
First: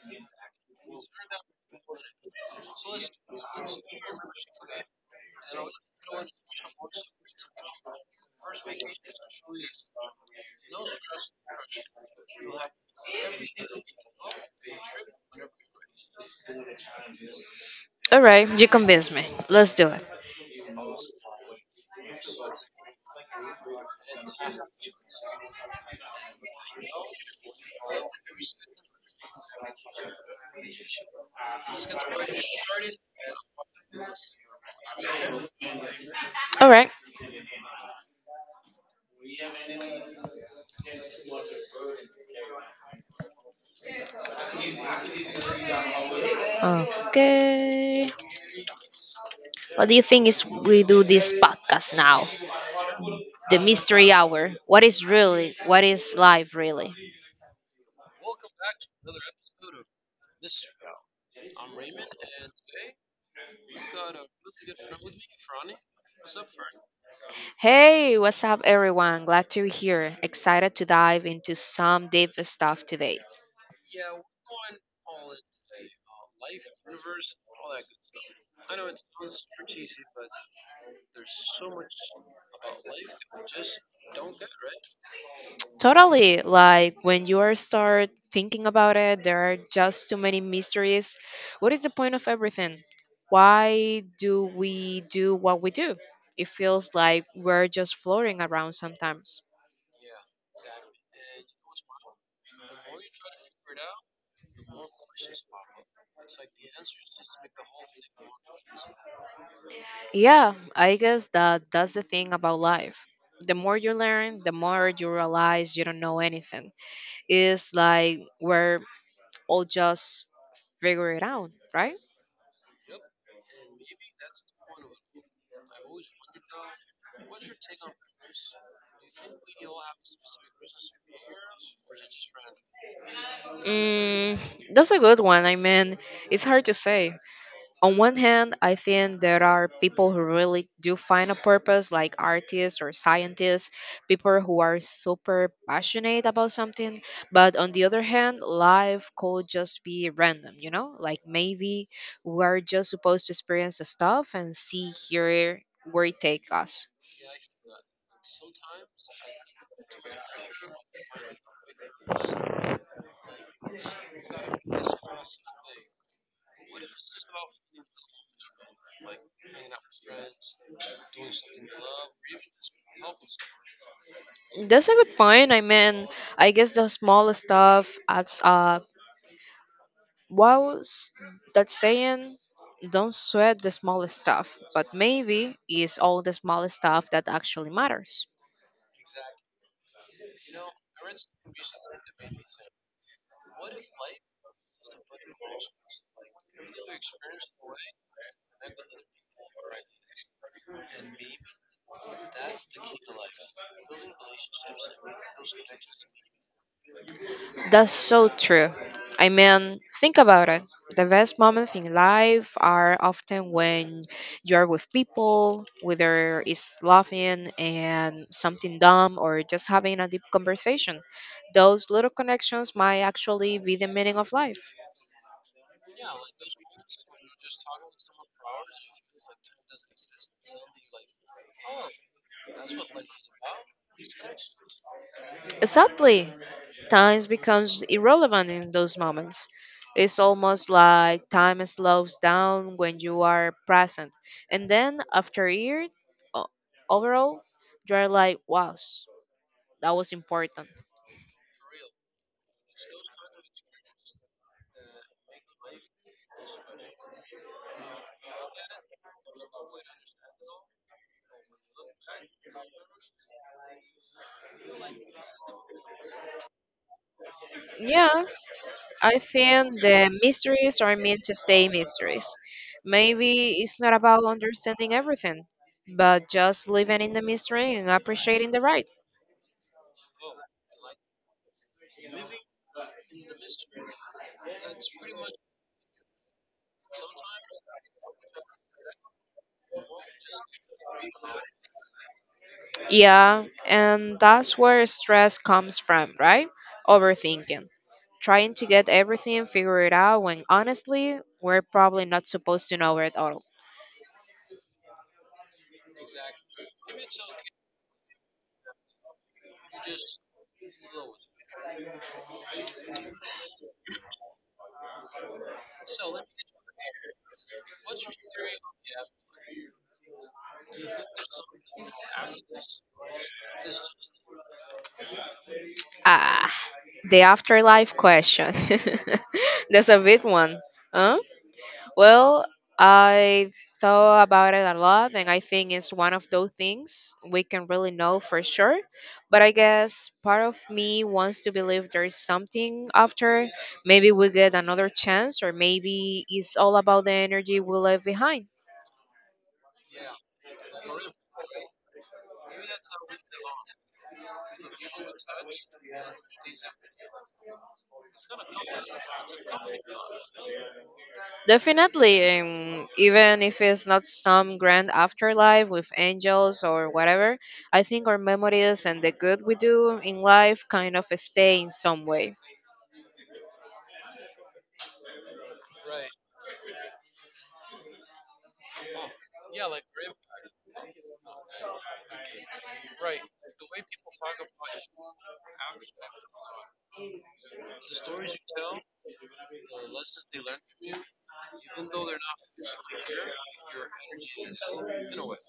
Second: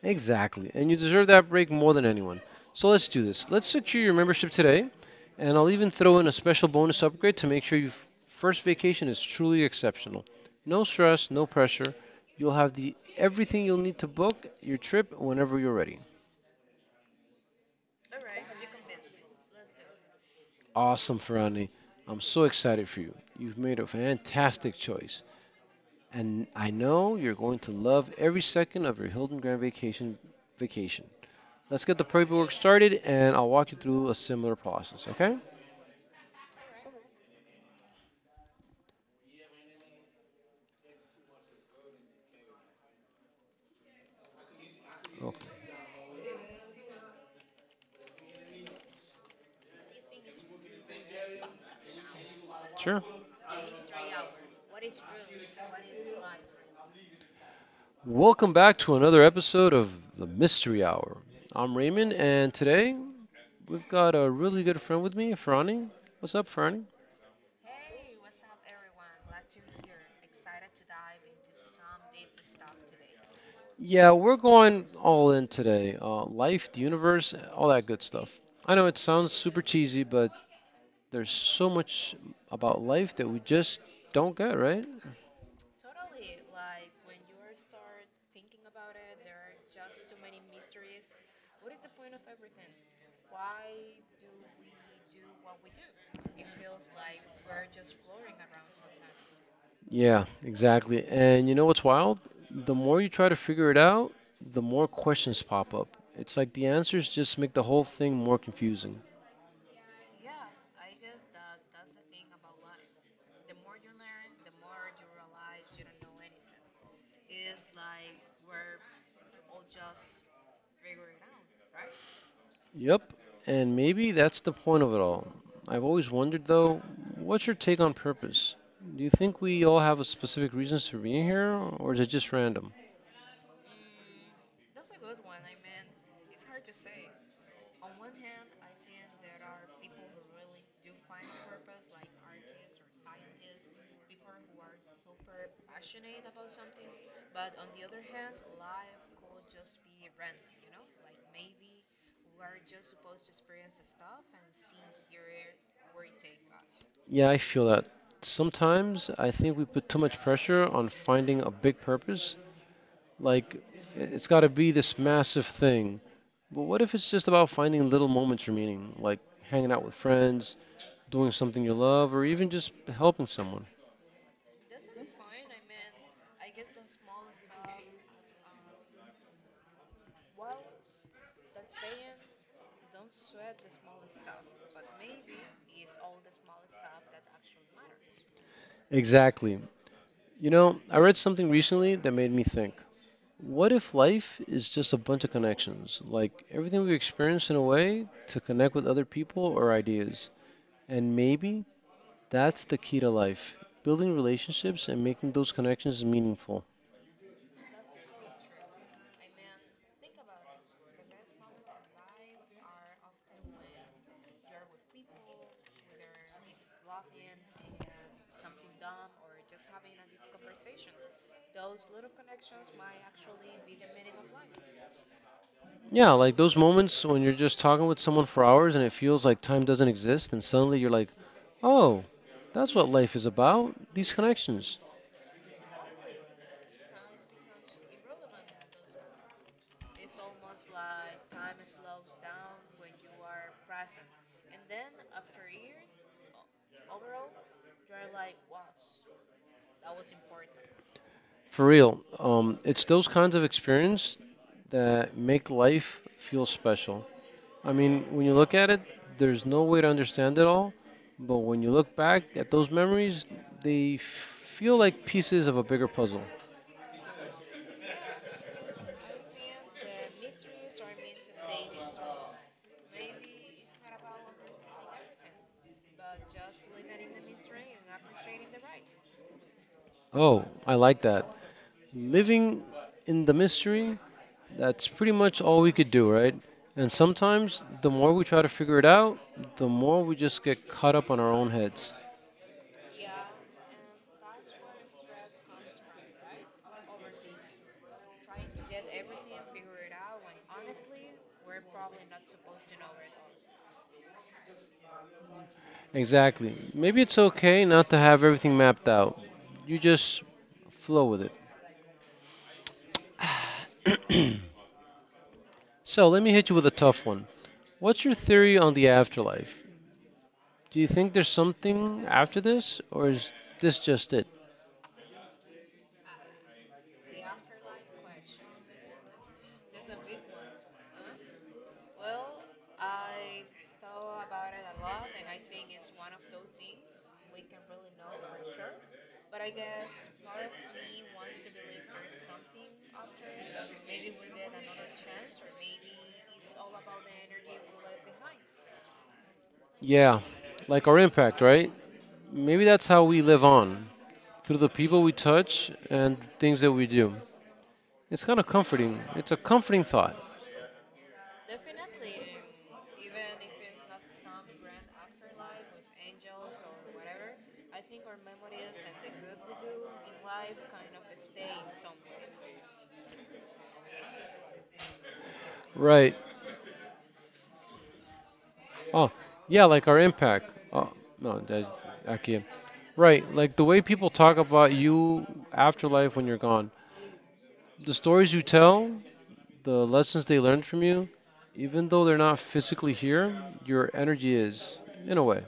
Speaker 1: Exactly, and you deserve that break more than anyone. So let's do this. Let's secure your membership today, and I'll even throw in a special bonus upgrade to make sure your first vacation is truly exceptional. No stress, no pressure. You'll have the everything you'll need to book your trip whenever you're ready.
Speaker 2: Alright, you convinced me. Let's do it.
Speaker 1: Awesome, Ferrani. I'm so excited for you. You've made a fantastic choice, and I know you're going to love every second of your Hilton Grand Vacation vacation. Let's get the paperwork started, and I'll walk you through a similar process, okay?
Speaker 2: All right.
Speaker 1: Okay.
Speaker 2: Okay. What do you think is we do this podcast now?
Speaker 1: Sure.
Speaker 2: The mystery hour. What is really? What is life really?
Speaker 1: Welcome back to another episode of the Mystery Hour. I'm Raymond, and today we've got a really good friend with me, Ferrani. What's up, Ferrani?
Speaker 2: Hey, what's up, everyone? Glad to be here. Excited to dive into some deep stuff today.
Speaker 1: Yeah, we're going all in today. Uh, life, the universe, all that good stuff. I know it sounds super cheesy, but there's so much about life that we just don't get, right?
Speaker 2: Totally, like when you are start thinking about it, there are just too many mysteries. What is the point of everything? Why do we do what we do? It feels like we're just floating around sometimes.
Speaker 1: Yeah, exactly. And you know what's wild? The more you try to figure it out, the more questions pop up. It's like the answers just make the whole thing more confusing.
Speaker 2: Yeah, I guess that that's the thing about life. The more you learn, the more you realize you don't know anything. It's like we're all just figure it out, right?
Speaker 1: Yep, and maybe that's the point of it all. I've always wondered though, what's your take on purpose? Do you think we all have a specific reasons for being here, or is it just random?
Speaker 2: Mm, that's a good one. I mean, it's hard to say. On one hand, I think there are people who really do find a purpose, like artists or scientists, people who are super passionate about something. But on the other hand, life could just be random, you know? Like maybe we're just supposed to experience the stuff and see here where it takes us.
Speaker 1: Yeah, I feel that. Sometimes I think we put too much pressure on finding a big purpose. Like, i- it's gotta be this massive thing. But what if it's just about finding little moments of meaning, like hanging out with friends, doing something you love, or even just helping someone?
Speaker 2: That's a good point. I mean, I guess the smallest stuff adds up. What was that saying? Don't sweat the smallest stuff, but maybe it's all the smallest stuff that actually matters.
Speaker 1: Exactly. You know, I read something recently that made me think. What if life is just a bunch of connections? Like everything we experience in a way to connect with other people or ideas. And maybe that's the key to life, building relationships and making those connections meaningful.
Speaker 2: That's so true. I mean, think about it. The best moments in life are often when you are with people, whether it's laughing and something dumb or just having a deep conversation. Those little connections might actually be the meaning of life.
Speaker 1: Yeah, like those moments when you're just talking with someone for hours and it feels like time doesn't exist, and suddenly you're like, oh, that's what life is about, these connections.
Speaker 2: Exactly. Time becomes irrelevant in those moments. It's almost like time slows down when you are present. And then after a year, o- overall, you're like, wow, that was important.
Speaker 1: For real, um, it's those kinds of experience that make life feel special. I mean, when you look at it, there's no way to understand it all, but when you look back at those memories, they feel like pieces of a bigger puzzle.
Speaker 2: Yeah, I think the mysteries are meant to stay mysteries. Maybe it's not about understanding everything, but just living in the mystery and appreciating the ride.
Speaker 1: Oh, I like that. Living in the mystery, that's pretty much all we could do, right? And sometimes the more we try to figure it out, the more we just get caught up on our own heads.
Speaker 2: Yeah, and that's where stress comes from, right? Overthinking. Trying to get everything figured out when honestly, we're probably not supposed to know it all.
Speaker 1: Exactly. Maybe it's okay not to have everything mapped out. You just flow with it. So let me hit you with a tough one. What's your theory on the afterlife? Do you think there's something after this, or is this just it?
Speaker 2: Ah, the afterlife question. That's a big one. Huh? Well, I thought about it a lot, and I think it's one of those things we can really know for sure. But I guess part of me wants to believe there's something after. Maybe we get another chance, or maybe it's all about the energy we left behind.
Speaker 1: Yeah, like our impact, right? Maybe that's how we live on through the people we touch and things that we do. It's kind of comforting. It's a comforting thought,
Speaker 2: Definitely, um, even if it's not some grand afterlife with angels or whatever, I think our memories and the good we do in life kind of stay in some way.
Speaker 1: right? Oh, yeah, like our impact. Oh, no, that, I can't. Right, like the way people talk about you afterlife when you're gone, the stories you tell, the lessons they learned from you, even though they're not physically here, your energy is, in a way.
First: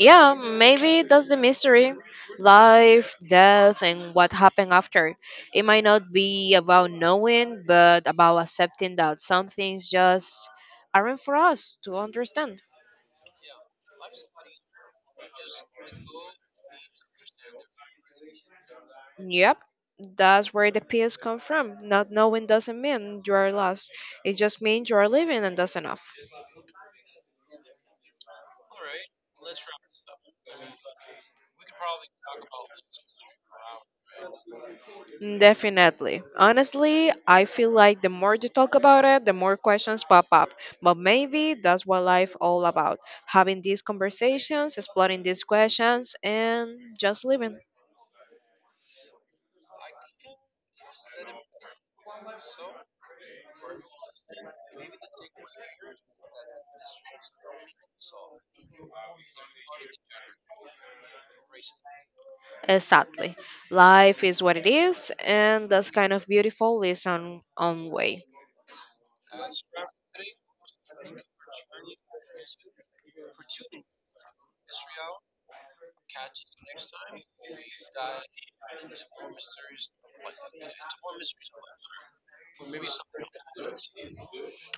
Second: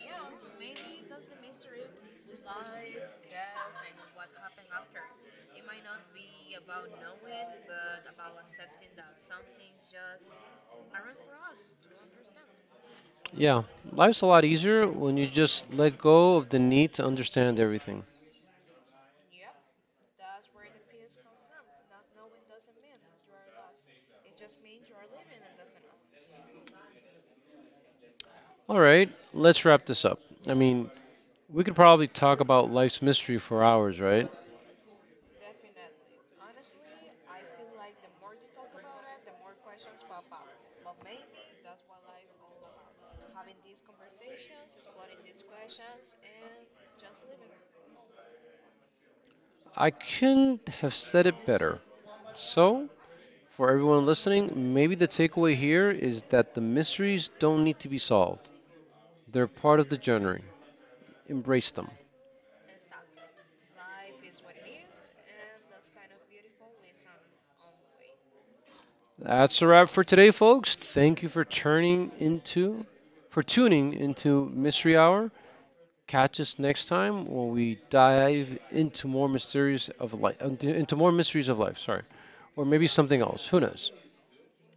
Speaker 2: Yeah, maybe that's the mystery. Life, death, and what happened after. It might not be about knowing, but about accepting that some things just aren't for us to understand.
Speaker 1: Yeah, life's a lot easier when you just let go of the need to understand everything.
Speaker 2: Yep, that's where the peace comes from. Not knowing doesn't mean you are lost, it just means you are living, and that's enough.
Speaker 1: All right, let's wrap this up. I mean, we could probably talk about life's mystery for hours, right?
Speaker 2: Definitely. Honestly, I feel like the more you talk about it, the more questions pop up. But maybe that's what life all about. Having these conversations, exploring these questions, and just living.
Speaker 1: I couldn't have said it better. So, for everyone listening, maybe the takeaway here is that the mysteries don't need to be solved, they're part of the journey. Embrace them.
Speaker 2: Exactly. Life is what it is, and that's kind of beautiful is on own way.
Speaker 1: That's a wrap for today, folks. Thank you for turning into, for tuning into Mystery Hour. Catch us next time when we dive into more mysteries of life, into more mysteries of life. Sorry, or maybe something else. Who knows?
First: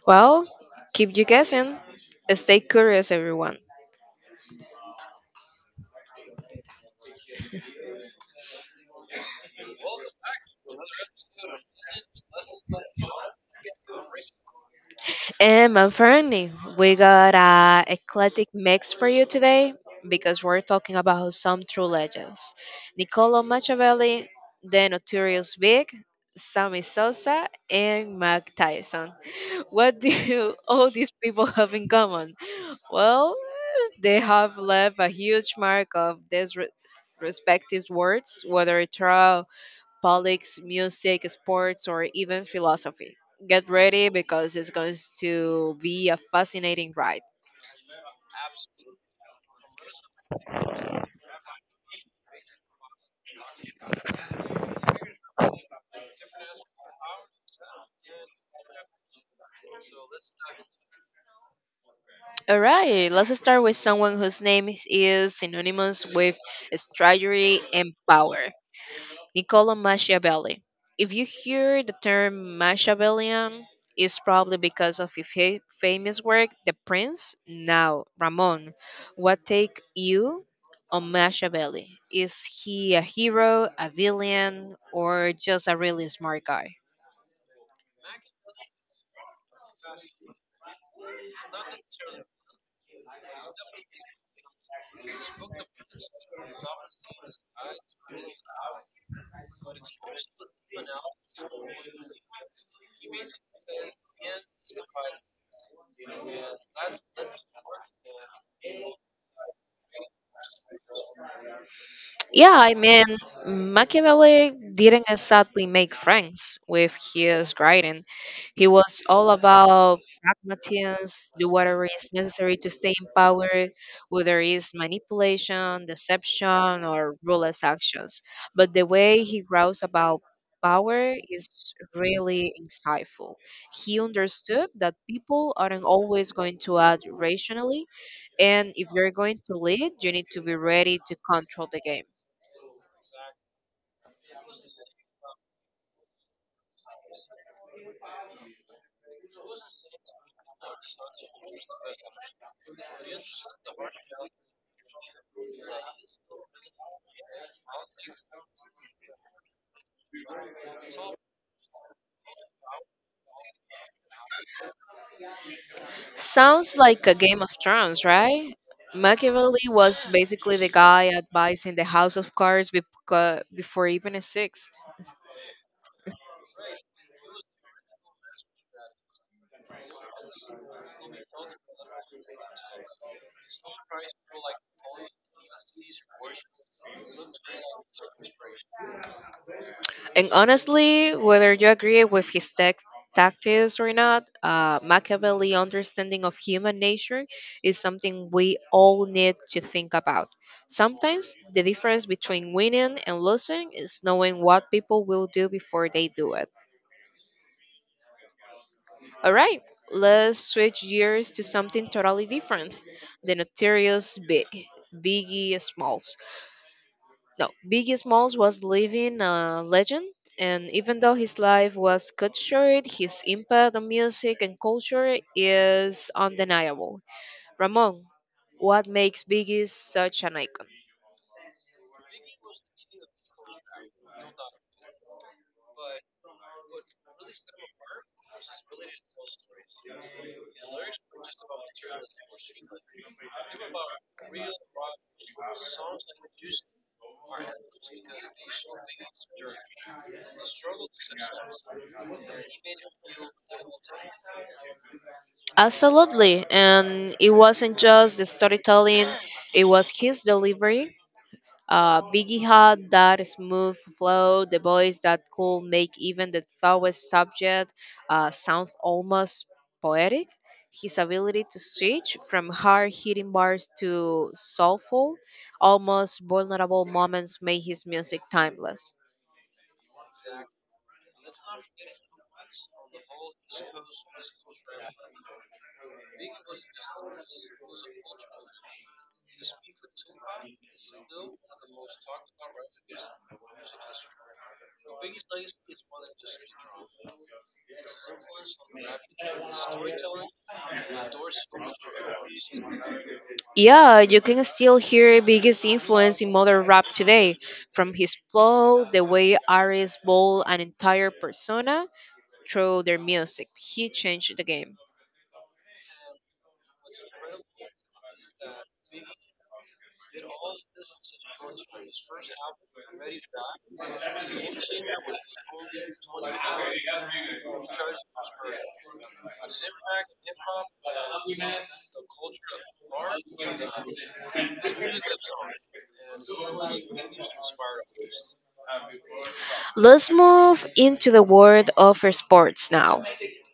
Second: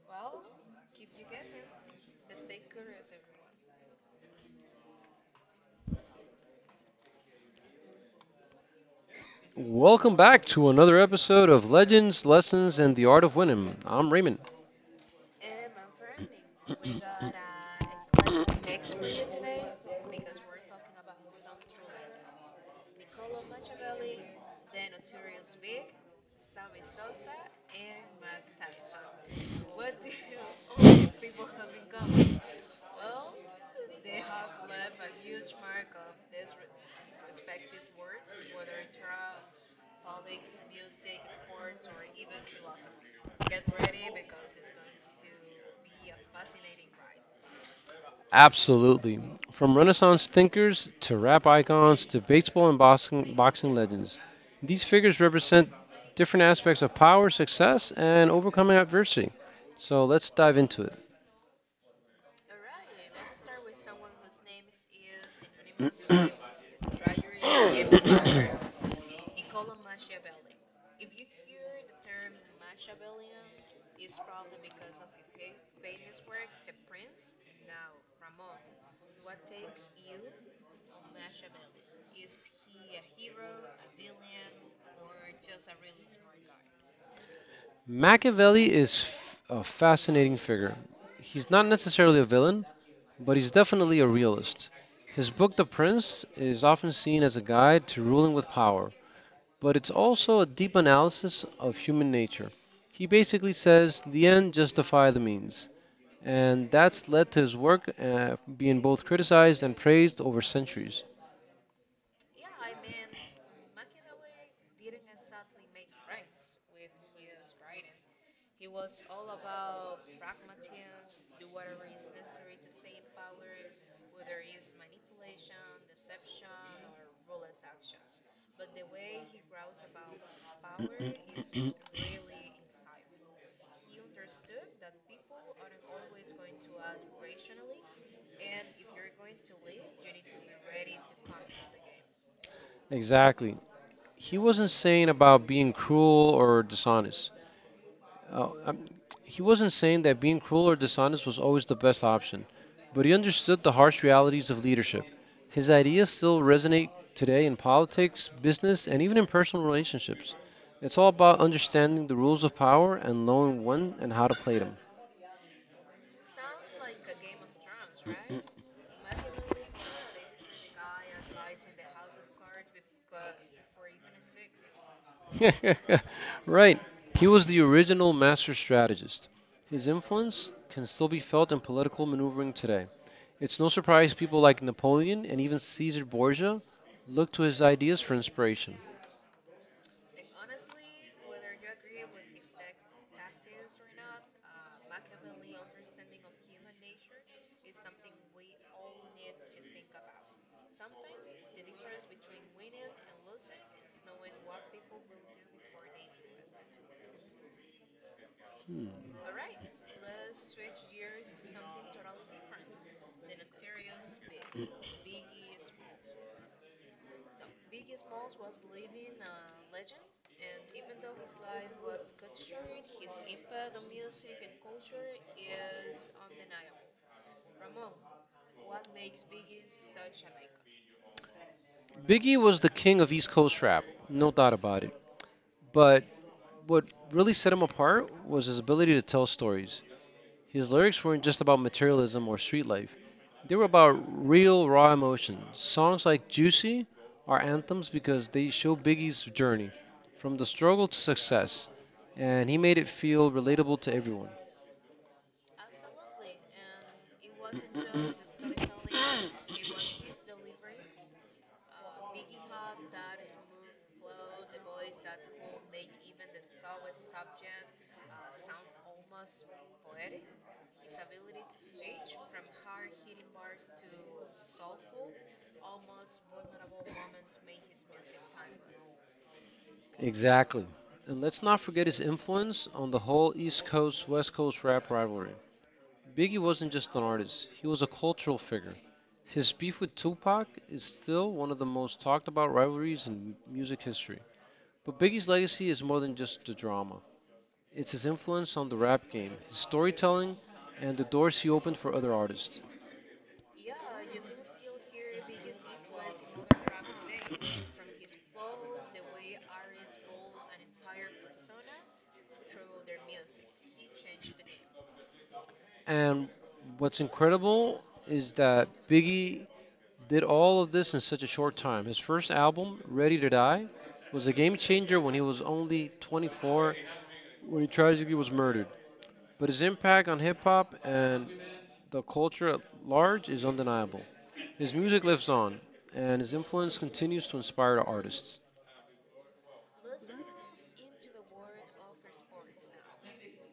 Speaker 2: Well, keep you guessing. Stay curious, everyone.
Speaker 1: Welcome back to another episode of Legends, Lessons, and the Art of Winning. I'm Raymond.
Speaker 2: And my friend, we got a eclectic mix for you today because we're talking about some true legends. Niccolo Machiavelli, the notorious Big, Sammy Sosa, and Mike Tyson. What do you- all these people have in common? Well, they have left a huge mark of these re- respective words, whether through politics, music, sports, or even philosophy. Get ready because it's going to be a fascinating ride.
Speaker 1: Absolutely. From Renaissance thinkers to rap icons to baseball and boxing, boxing legends, these figures represent different aspects of power, success, and overcoming adversity. So let's dive into it.
Speaker 2: All right, let's start with someone whose name is synonymous with strategy and power. Niccolo Machiavelli. If you hear the term Machiavellian, it's probably because of his fa- famous work, The Prince. Now, Ramon, what take you on Machiavelli? Is he a hero, a villain, or just a really smart guy?
Speaker 1: Machiavelli is f- a fascinating figure. He's not necessarily a villain, but he's definitely a realist. His book, The Prince, is often seen as a guide to ruling with power, but it's also a deep analysis of human nature. He basically says the end justify the means, and that's led to his work uh, being both criticized and praised over centuries.
Speaker 2: Yeah, I mean, Machiavelli didn't exactly make friends with his writing. He was all about pragmatism, do whatever is necessary to stay in power, whether it's manipulation, deception, or ruthless actions. But the way he writes about power is really insightful. He understood that people aren't always going to act rationally, and if you're going to lead, you need to be ready to control the game.
Speaker 1: Exactly. He wasn't saying about being cruel or dishonest. Uh, um, he wasn't saying that being cruel or dishonest was always the best option, but he understood the harsh realities of leadership. His ideas still resonate today in politics, business, and even in personal relationships. It's all about understanding the rules of power and knowing when and how to play them.
Speaker 2: Sounds like a Game of Thrones, right? Machiavelli was basically the guy advising the House of Cards beca- before even a sixth.
Speaker 1: Right. He was the original master strategist. His influence can still be felt in political maneuvering today. It's no surprise people like Napoleon and even Caesar Borgia looked to his ideas for inspiration.
Speaker 2: And honestly, whether you agree with his text tactics or not, uh, Machiavelli understanding of human nature is something we all need to think about. Sometimes the difference between winning and losing is knowing what people will do before they do it.
Speaker 1: Hmm.
Speaker 2: All right, let's switch gears to something totally different. The notorious Big, Biggie Smalls. No, Biggie Smalls was living a legend, and even though his life was cut short, his impact on music and culture is undeniable. Ramon, what makes Biggie such an icon?
Speaker 1: Biggie was the king of East Coast rap, no doubt about it. But what really set him apart was his ability to tell stories. His lyrics weren't just about materialism or street life, they were about real, raw emotion. Songs like Juicy are anthems because they show Biggie's journey from the struggle to success, and he made it feel relatable to everyone.
Speaker 2: Absolutely, and it wasn't just the storytelling, it was his delivery. Uh, Biggie had that smooth flow, the voice that could make even the toughest subject uh, sound almost poetic. His ability to switch from hard hitting bars to soulful, almost vulnerable moments made his music timeless.
Speaker 1: Exactly. And let's not forget his influence on the whole East Coast West Coast rap rivalry. Biggie wasn't just an artist, he was a cultural figure. His beef with Tupac is still one of the most talked about rivalries in music history. But Biggie's legacy is more than just the drama. It's his influence on the rap game, his storytelling, and the doors he opened for other artists.
Speaker 2: Yeah, you can still hear Biggie's influence in modern rap today, from his flow, the way artists bold an entire persona through their music. He changed the game.
Speaker 1: And what's incredible is that Biggie did all of this in such a short time. His first album, Ready to Die, was a game changer when he was only twenty-four when he tragically was murdered. But his impact on hip hop and the culture at large is undeniable. His music lives on, and his influence continues to inspire artists.
Speaker 2: Let's move into the world of sports now.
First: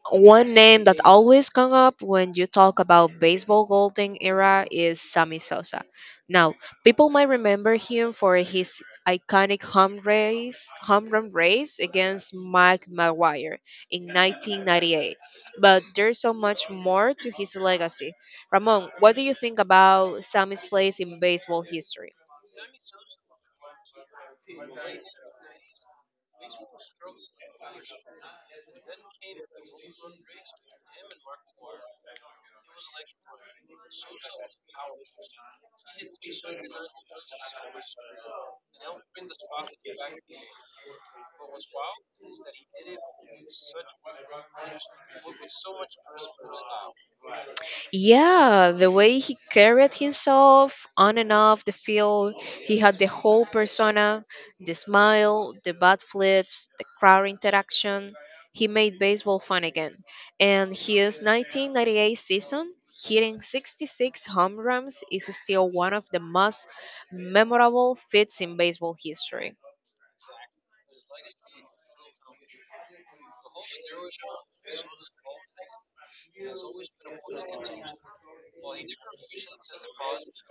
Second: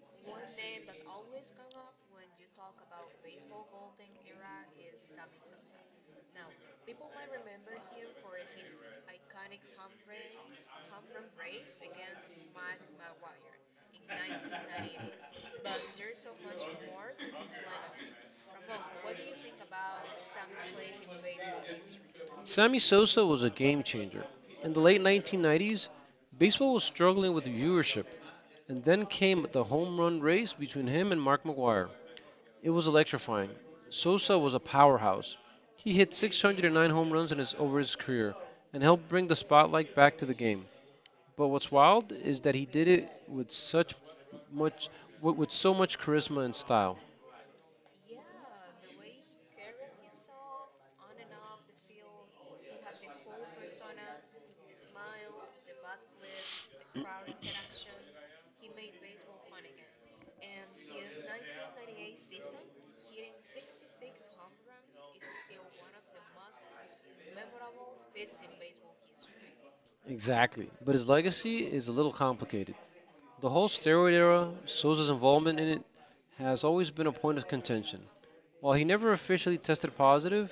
Speaker 2: One name that always comes up when you talk about baseball golden era is Sammy Sosa. Now, people might remember him for his iconic home race, home run race against Mike Maguire in nineteen ninety-eight. But there's so much more to his legacy. Ramon, what do you think about Sammy's place in baseball history?
Speaker 1: Sammy Sosa was a game changer. In the late nineteen nineties, baseball was struggling with viewership, and then came the home run race between him and Mark McGwire. It was electrifying. Sosa was a powerhouse. He hit six hundred nine home runs in his, over his career and helped bring the spotlight back to the game. But what's wild is that he did it with such much with with so much charisma and style.
Speaker 2: Yeah, the way he carried himself on and off the field, he had the whole persona, the smile, the bad flits, the crowd interaction. He made baseball fun again. And his nineteen ninety-eight season, hitting sixty-six home runs, is still one of the most memorable feats in baseball history.
Speaker 1: Exactly. But his legacy is a little complicated. The whole steroid era, Souza's involvement in it, has always been a point of contention. While he never officially tested positive,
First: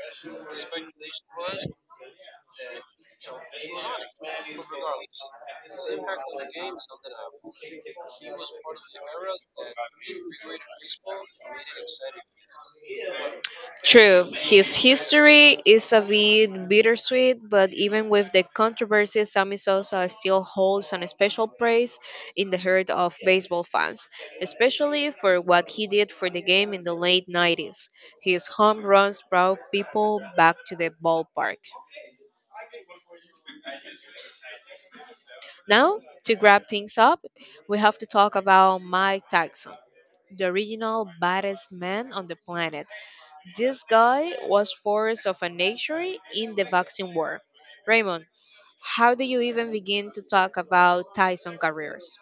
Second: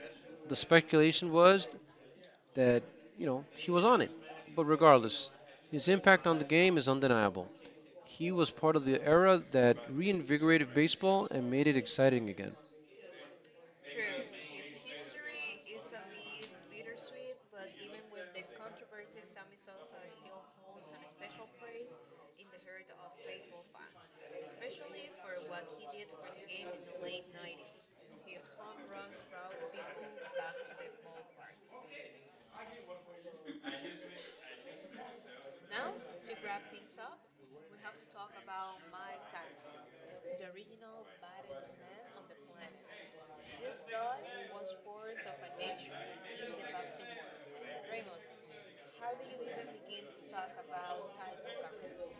Speaker 1: the speculation was that, you know, he was on it. But regardless, his impact on the game is undeniable. He was part of the era that reinvigorated baseball and made it exciting again.
Speaker 2: True, his history is a bit bittersweet, but even with the controversy, Sammy Sosa still holds an special place in the heart of baseball fans, especially for what he did for the game in the late nineties. His home runs brought people back to the ballpark. Now, to wrap things up, we have to talk about Mike Tyson, the original baddest man on the planet. This guy was force of a nature in the boxing war. Raymond, how do you even begin to talk about Tyson careers?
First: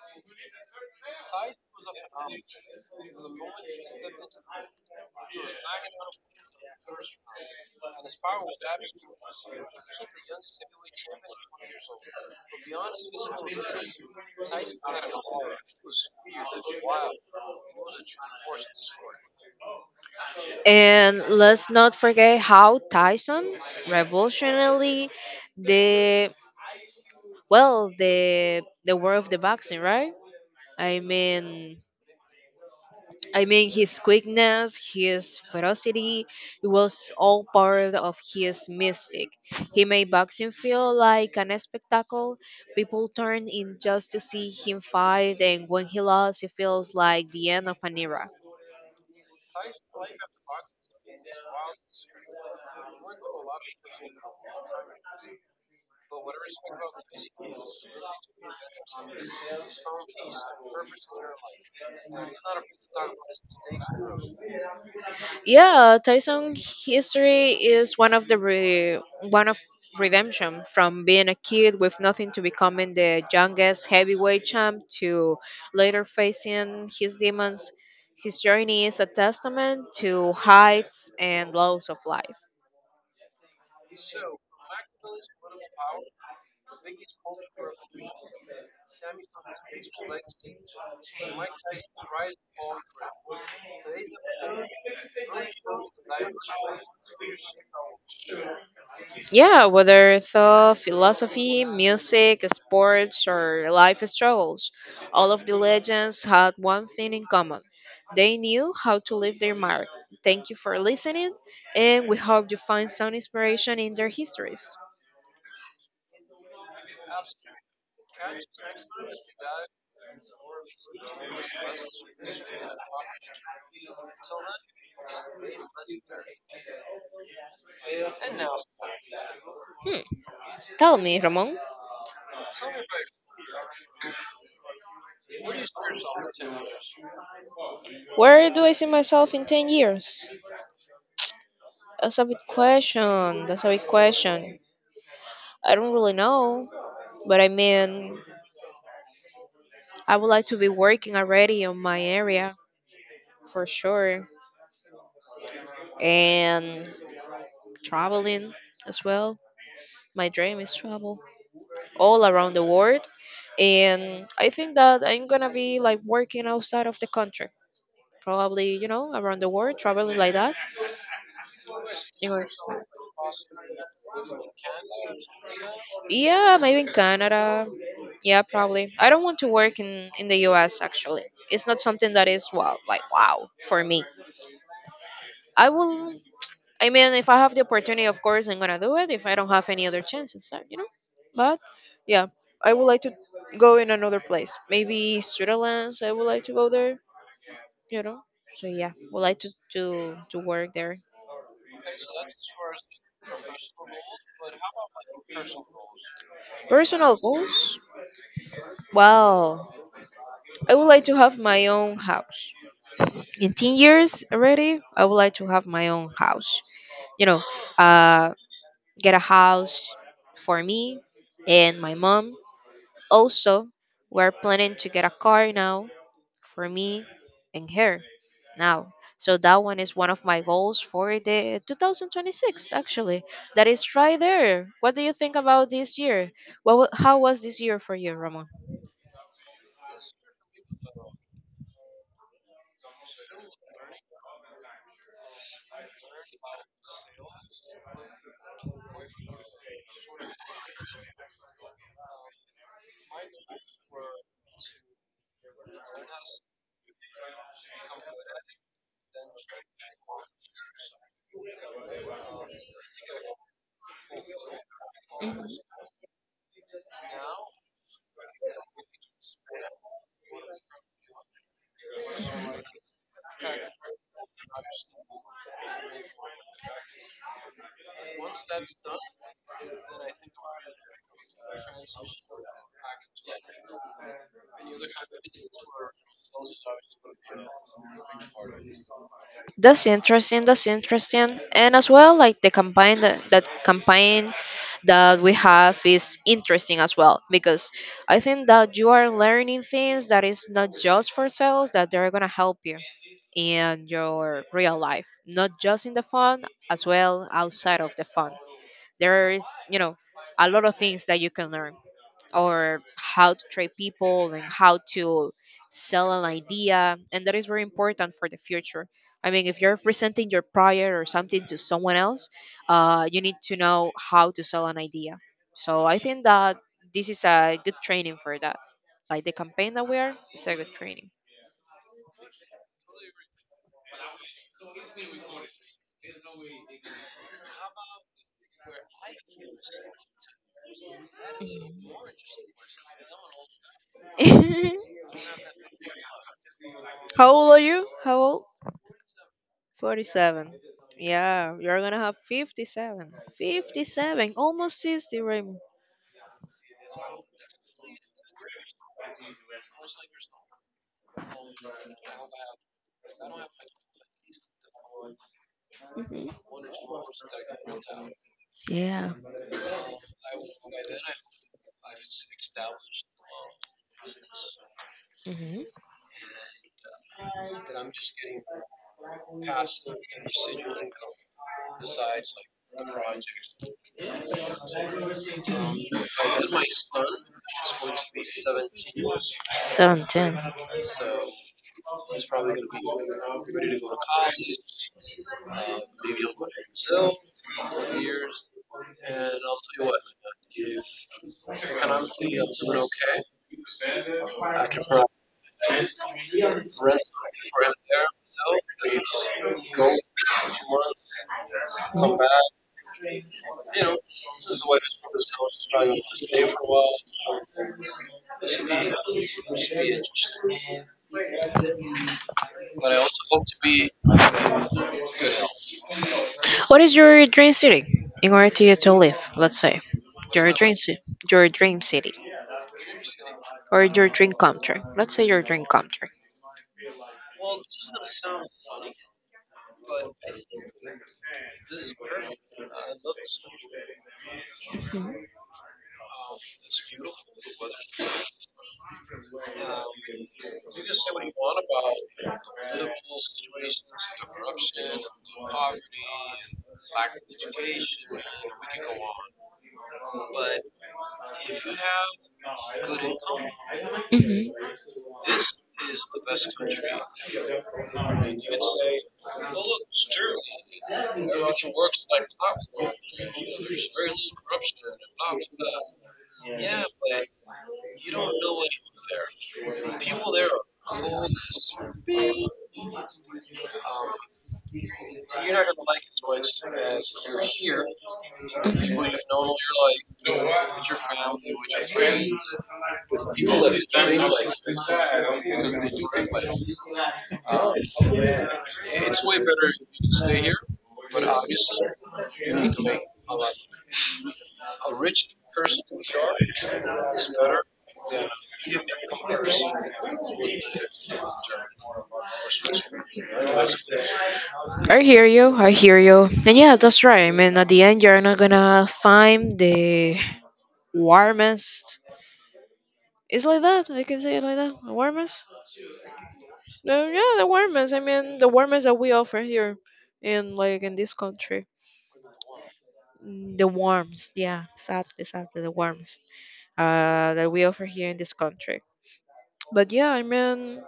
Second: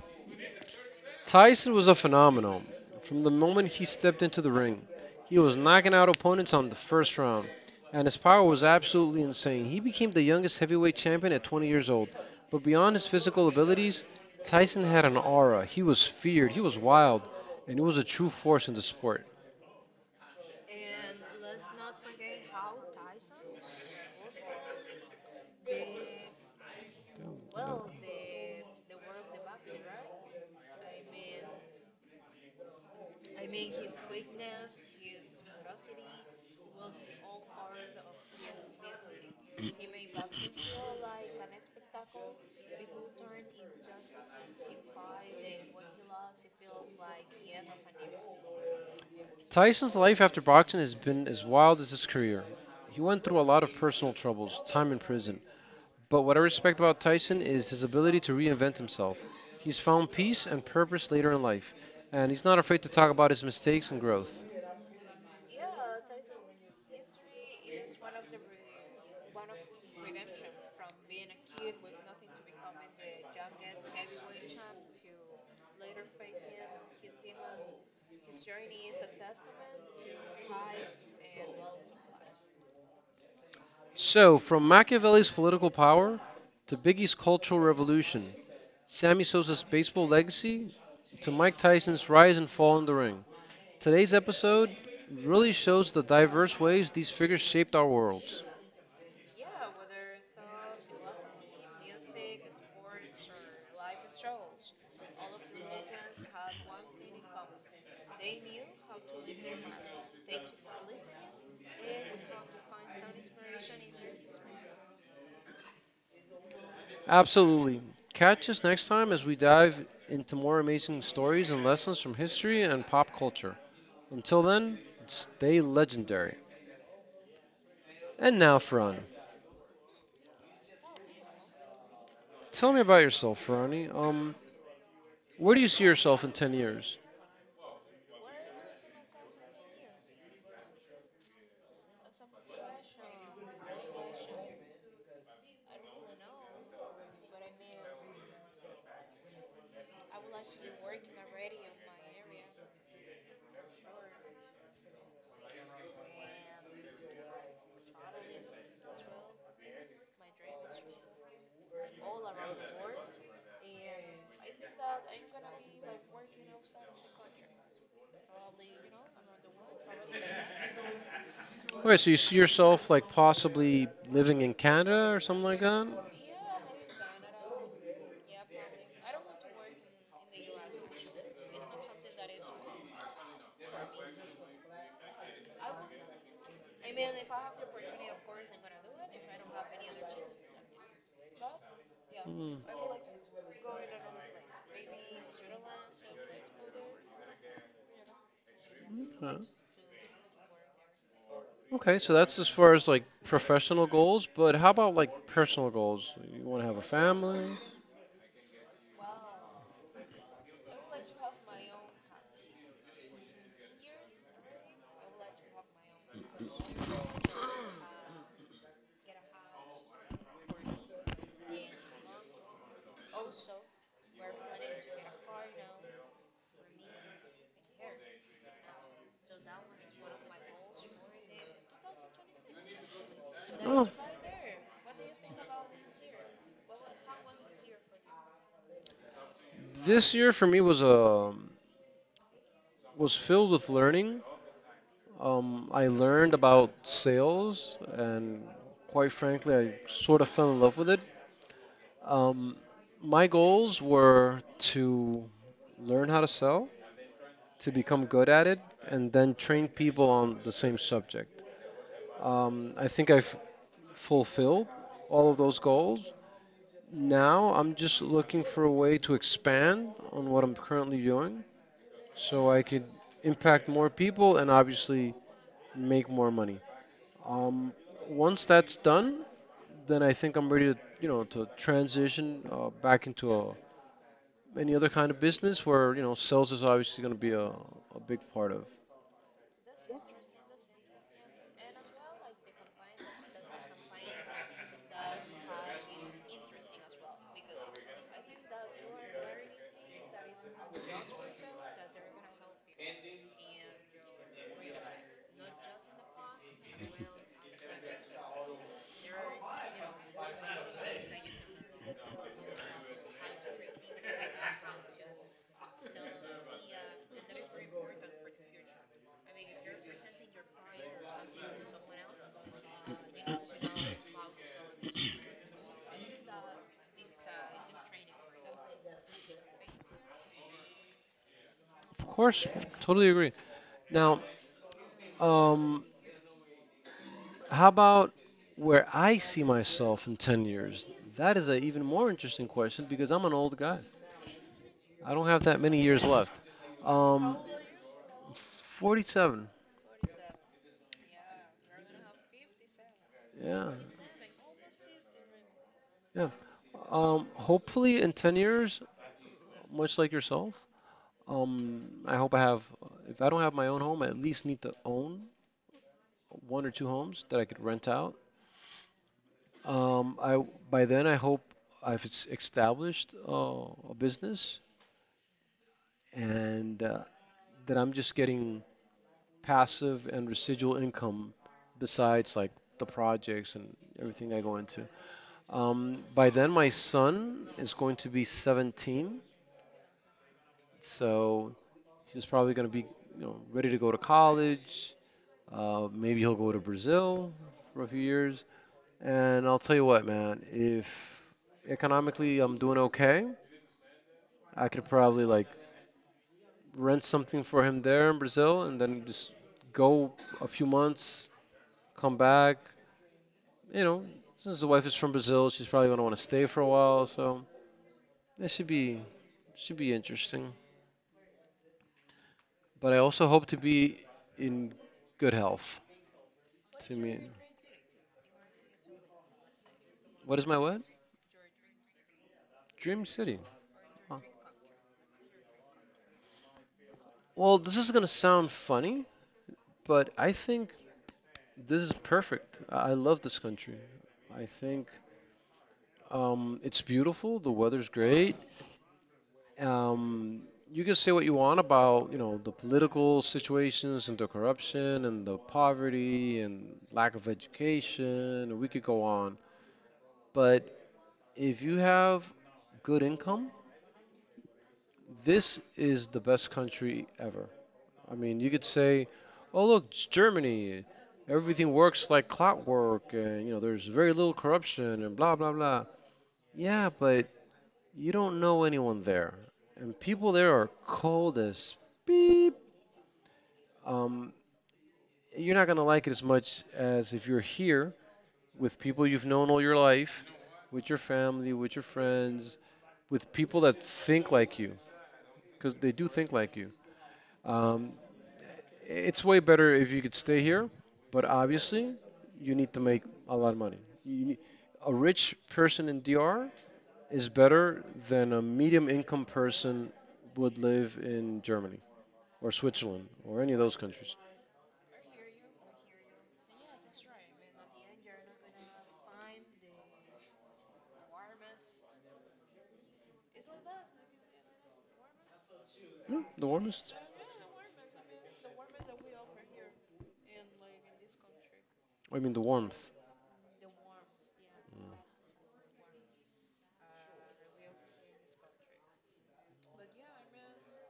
Speaker 1: Tyson was a phenomenon. From the moment he stepped into the ring, he was knocking out opponents on the first round, and his power was absolutely insane. He became the youngest heavyweight champion at twenty years old, but beyond his physical abilities, Tyson had an aura. He was feared, he was wild, and he was a true force in the sport.
Speaker 2: And let's not forget how Tyson revolutionary the well the the world of the boxing, right? I mean I mean, his quickness, his ferocity, it was all part of his mystic. He made boxing feel like an spectacle. People turned in just to see him fight, and when he lost, it feels like the end of an era.
Speaker 1: Tyson's life after boxing has been as wild as his career. He went through a lot of personal troubles, time in prison. But what I respect about Tyson is his ability to reinvent himself. He's found peace and purpose later in life, and he's not afraid to talk about his mistakes and growth.
Speaker 2: Yeah, Tyson history is one of the re- one of redemption from being a kid with nothing to becoming the youngest heavyweight champ to later facing his demons. His journey is a testament to heights and lows of life.
Speaker 1: So, from Machiavelli's political power to Biggie's cultural revolution, Sammy Sosa's baseball legacy to Mike Tyson's rise and fall in the ring, today's episode really shows the diverse ways these figures shaped our worlds.
Speaker 2: Yeah, whether thought, philosophy, music, sports, or life struggles, all of the legends had one thing in common. They knew how to leave their mark. Thank you for listening, and we hope you find some inspiration in their histories.
Speaker 1: Absolutely. Catch us next time as we dive into more amazing stories and lessons from history and pop culture. Until then, stay legendary. And now, Fran,
Speaker 2: Hmm. Tell me, Ramon,
Speaker 1: tell me about yourself, Franny. Um, where do you see yourself in ten years?
Speaker 2: where do I see myself in ten years? That's a big question. That's a big question. I don't really know, but I mean, I would like to be working already on my area. For sure. And traveling as well. My dream is travel all around the world. And I think that I'm gonna be like working outside of the country. Probably, you know, around the world, traveling like that.
Speaker 1: Okay, so you
Speaker 2: You
Speaker 1: see
Speaker 2: know,
Speaker 1: yourself like possibly living in Canada or something like that?
Speaker 2: yeah, maybe in Canada. Yeah, probably. I don't want to work in in the U S actually. It's not something that is wow, like wow for me. I will I mean, if I have the opportunity, of course, I'm gonna do it. If I don't have any other chances, uh, you know. But yeah,
Speaker 1: Hmm.
Speaker 2: I would like to go in another place. Maybe Switzerland. I would like to go there. You know. So yeah, would like
Speaker 1: Okay.
Speaker 2: to to to work there.
Speaker 1: Okay, so that's as far as like professional goals, but how about like personal goals? You want to have a
Speaker 2: Personal
Speaker 1: family?
Speaker 2: goals. Wow, I would like to have my own house. In ten years already, I would like to have my own house. You know, uh, get a house for me and my mom. Also, we're planning to get a car now for me and her now. So that one is one of my goals for the twenty twenty-six actually. That
Speaker 1: I
Speaker 2: is right there. What do you think about this year? What wa- how was this year for you, Ramon?
Speaker 1: This year for me was a was filled with learning. Um, I learned about sales, and quite frankly, I sort of fell in love with it. Um, my goals were to learn how to sell, to become good at it, and then train people on the same subject. Um, I think I've fulfilled all of those goals. Now I'm just looking for a way to expand on what I'm currently doing so I could impact more people and obviously make more money. Um, Once that's done, then I think I'm ready to, you know, to transition uh, back into a, any other kind of business where, you know, sales is obviously going to be a, a big part of.
Speaker 2: That's interesting. That's interesting. And as well, like the campaign that, that campaign that we have is interesting as well because I think that you are learning things that is not just for sales that they're gonna help you in your real life, not just in the fun, as well outside of the fun. There is, you know, a lot of things that you can learn, or how to treat people and how to sell an idea, and that is very important for the future. I mean, if you're presenting your prior or something to someone else, uh, you need to know how to sell an idea. So I think that this is a good training for that. Like the campaign that we are, it's a good training.
Speaker 1: Of course, totally agree. Now, um, how about where I see myself in ten years? That is an even more interesting question because I'm an old guy. I don't have that many years left.
Speaker 2: How
Speaker 1: Um,
Speaker 2: old are you? How old?
Speaker 1: forty-seven.
Speaker 2: forty-seven. Yeah, you're gonna have fifty-seven.
Speaker 1: Yeah.
Speaker 2: fifty-seven, almost sixty, Raymond.
Speaker 1: Yeah. Um, hopefully in ten years, much like yourself, um, I hope I have, if I don't have my own home, I at least need to own one or two homes that I could rent out.
Speaker 2: Yeah.
Speaker 1: Um, I By then I hope I've es- established uh, a business and uh, that I'm just getting passive and residual income besides like the projects and everything I go into. Um, by then, my son is going to be seventeen,
Speaker 2: seventeen.
Speaker 1: so he's probably going to be you know ready to go to college. Uh, maybe he'll go to Brazil for a few years. And I'll tell you what, man, if economically I'm doing okay, I could probably like rent something for him there in Brazil and then just go a few months, come back, you know, since the wife is from Brazil, she's probably gonna want to stay for a while. So it should be should be interesting. But I also hope to be in good health.
Speaker 2: What
Speaker 1: To
Speaker 2: is your
Speaker 1: me,
Speaker 2: dream city in order to get to live, let's say?
Speaker 1: what is
Speaker 2: Your
Speaker 1: my
Speaker 2: dream
Speaker 1: what?
Speaker 2: city. Your dream city.
Speaker 1: Dream city.
Speaker 2: Or your dream country. Let's say your dream country.
Speaker 1: Well, this is gonna sound funny, but I think this is perfect. I I love this country. I think
Speaker 2: Hmm.
Speaker 1: um, it's beautiful. The weather's great. Um, you can say what you want about, you know, the political situations and the corruption and the poverty and lack of education, and we could go on. But if you have good income, this is the best country ever. I mean, you could say, oh, look, it's Germany, everything works like clockwork, and, you know, there's very little corruption and blah, blah, blah. Yeah, but you don't know anyone there. And people there are cold as beep. um, you're not going to like it as much as if you're here with people you've known all your life, with your family, with your friends, with people that think like you, because they do think like you. Um, it's way better if you could stay here, but obviously, you need to make a lot of money. You need, a rich person in D R is better than a medium income person would live in Germany or Switzerland or any of those countries.
Speaker 2: I hear you. I hear you. And yeah, that's right. I mean, at the end, you're not gonna find the warmest. It's like that. I can say it like that. Warmest.
Speaker 1: Yeah, the warmest.
Speaker 2: No, yeah, the warmest. I mean, the warmest that we offer here, in like in this country.
Speaker 1: I mean, the warmth.
Speaker 2: Mm, the warmest. Yeah, exactly, exactly. The warmest. Uh, that we offer here in this country. But yeah, I mean,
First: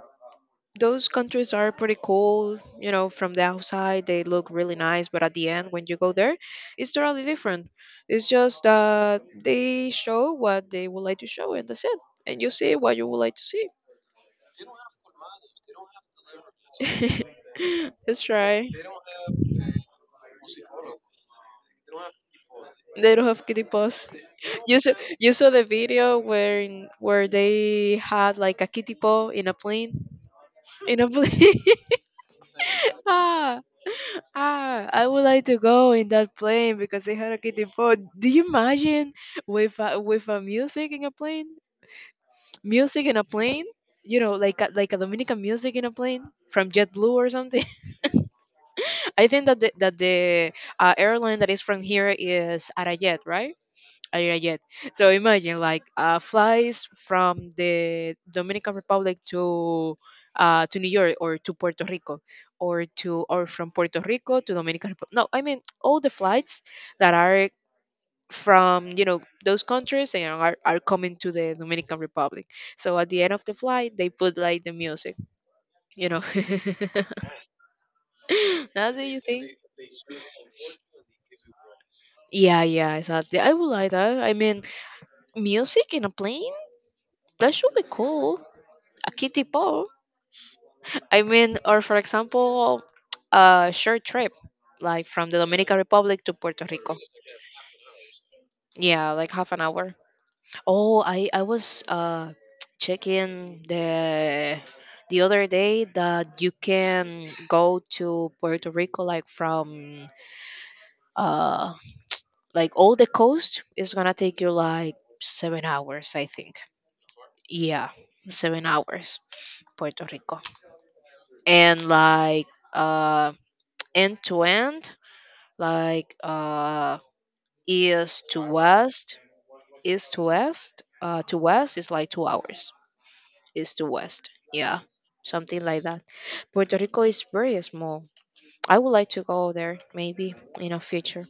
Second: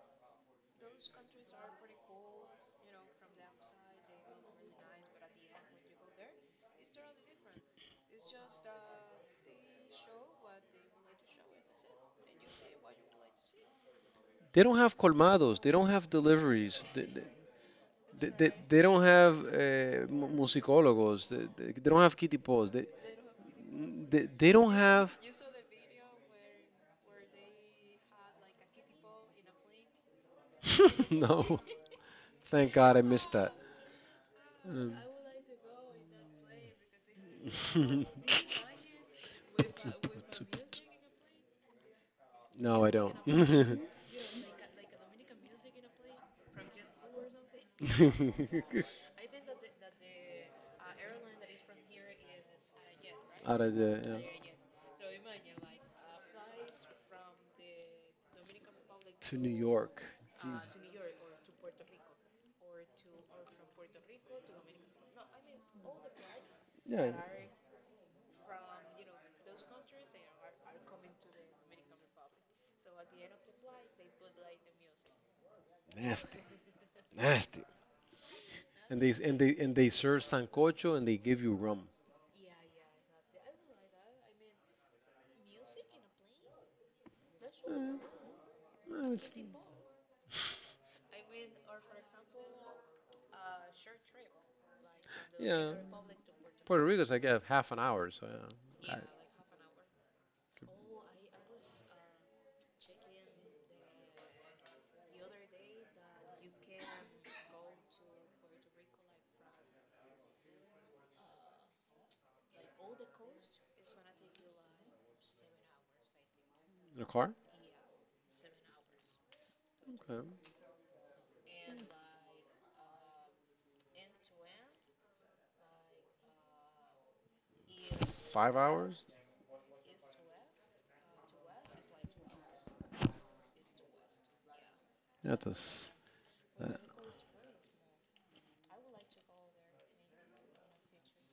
Speaker 2: those countries are pretty cool. You know, from the outside they look really nice, but at the end when you go there, it's totally different. It's just that they show what they would like to show, and that's it. And you see what you would like to see.
Speaker 1: They don't have colmados. They don't have deliveries. They, they,
Speaker 2: Let's
Speaker 1: they,
Speaker 2: try.
Speaker 1: they- don't have uh, mu- musicólogos. They, they, they don't have kitty paws. They,
Speaker 2: They don't have kitty paws.
Speaker 1: they, they don't
Speaker 2: You saw,
Speaker 1: have.
Speaker 2: you saw the video where in, where they had like a kitty paw in a plane. In a plane.
Speaker 1: No, thank God I missed that.
Speaker 2: Ah, ah!
Speaker 1: Um,
Speaker 2: I would like to go in that plane because they had a kitty paw. Do you imagine with a, with a music in a plane?
Speaker 1: no, I
Speaker 2: Music
Speaker 1: don't.
Speaker 2: in a plane. You know, like a, like a Dominican music in a plane from JetBlue or something. I think that the, that the uh, airline that is from here is Arayet, right?
Speaker 1: Out of the
Speaker 2: uh,
Speaker 1: yeah.
Speaker 2: yeah, yet. So imagine like uh, flies from the Dominican Republic
Speaker 1: To New
Speaker 2: to
Speaker 1: York.
Speaker 2: uh,
Speaker 1: Jesus.
Speaker 2: to New York or to Puerto Rico or to or from Puerto Rico to Dominican Republic. No, I mean all the flights
Speaker 1: Yeah.
Speaker 2: that are from you know those countries and are, are coming to the Dominican Republic. So at the end of the flight, they put like the music, you know.
Speaker 1: Nasty. Nasty.
Speaker 2: Now
Speaker 1: And
Speaker 2: that
Speaker 1: they
Speaker 2: you
Speaker 1: and
Speaker 2: think.
Speaker 1: they and they serve sancocho and they give you rum.
Speaker 2: Yeah, yeah, exactly. I would like that. I mean, music in a plane? That
Speaker 1: Eh,
Speaker 2: should be
Speaker 1: eh,
Speaker 2: cool. A
Speaker 1: it's-
Speaker 2: kitty. I mean, or for example, a short trip, like from the
Speaker 1: yeah,
Speaker 2: Dominican Republic to Puerto
Speaker 1: Puerto
Speaker 2: Rico.
Speaker 1: Rico's like uh, half an hour, so yeah. I-
Speaker 2: Yeah, like half an hour. Oh, I I was uh checking the the other day that you can go to Puerto Rico like from uh like all the coast. It's gonna take you like seven hours, I think.
Speaker 1: in a car?
Speaker 2: Yeah, seven hours, Puerto Rico,
Speaker 1: Okay.
Speaker 2: and like uh end to end like uh,
Speaker 1: It's
Speaker 2: east to
Speaker 1: Five hours?
Speaker 2: west, east to west, uh, to west is like two hours, east to west, yeah,
Speaker 1: Yeah,
Speaker 2: something like
Speaker 1: that's.
Speaker 2: that. Puerto
Speaker 1: That.
Speaker 2: Rico is very small. I would like to go there maybe in a future,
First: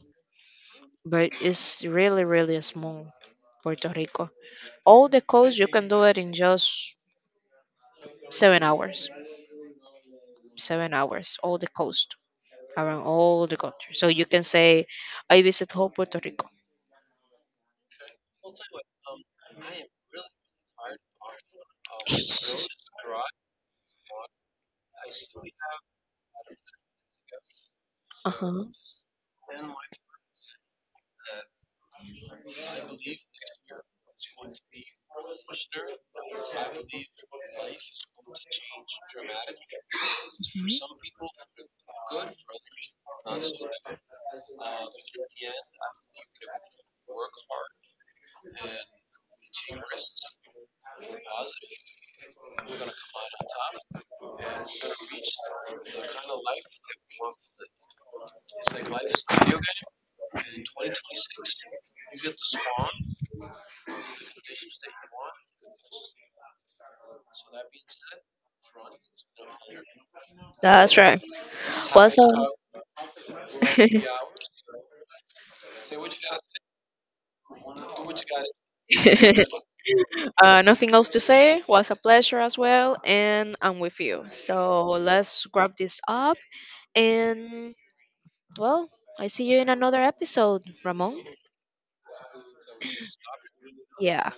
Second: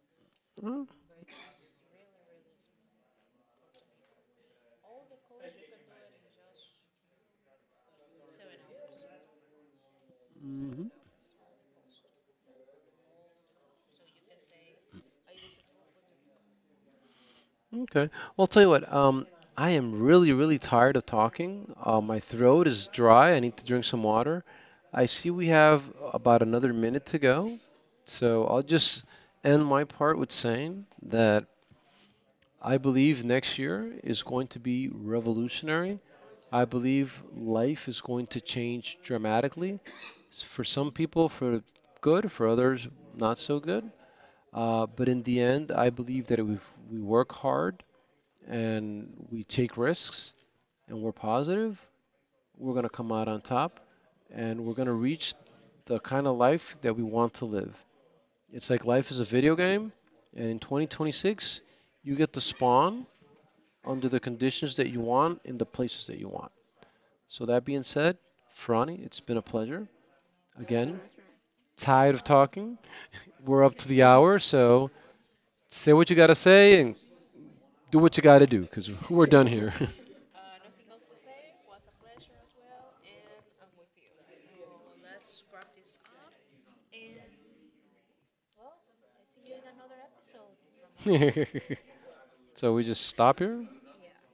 Speaker 1: Well,
Speaker 2: but it's really really small. Puerto Rico. All the coast you can do it in just seven hours.
Speaker 1: Mm-hmm.
Speaker 2: Seven hours. All the coast around all the country. So you can say I visit whole Puerto Rico.
Speaker 1: Okay. Well, I'll tell you what. Um, I am really, really tired of talking. Uh, my throat is dry. I need to drink some water. I see we have about another minute to go,
Speaker 2: Uh
Speaker 1: so
Speaker 2: huh.
Speaker 1: I'll just end my part with saying that I believe next year is going to be revolutionary. I believe life is going to change dramatically. For
Speaker 2: Mhm.
Speaker 1: some people, for good, for others, not so good. Uh, but in the end, I believe that if we work hard and we take risks and we're positive, we're going to come out on top and we're going to reach the kind of life that we want to live. It's like life is a video game, and in twenty twenty-six, you get to spawn under the conditions that you want in the places that you want. So, that being said, Ferrani, it's been a pleasure.
Speaker 2: That's
Speaker 1: Again,
Speaker 2: right. Was
Speaker 1: tired of talking. We're up
Speaker 2: a
Speaker 1: to the hour, so say what you got to say and do what you got to do because we're done here.
Speaker 2: uh, nothing else to say. Was a pleasure as well, and I'm with you. So let's grab this up, and well, I see you in another episode, Ramon.
Speaker 1: So, we just stop here.
Speaker 2: Yeah.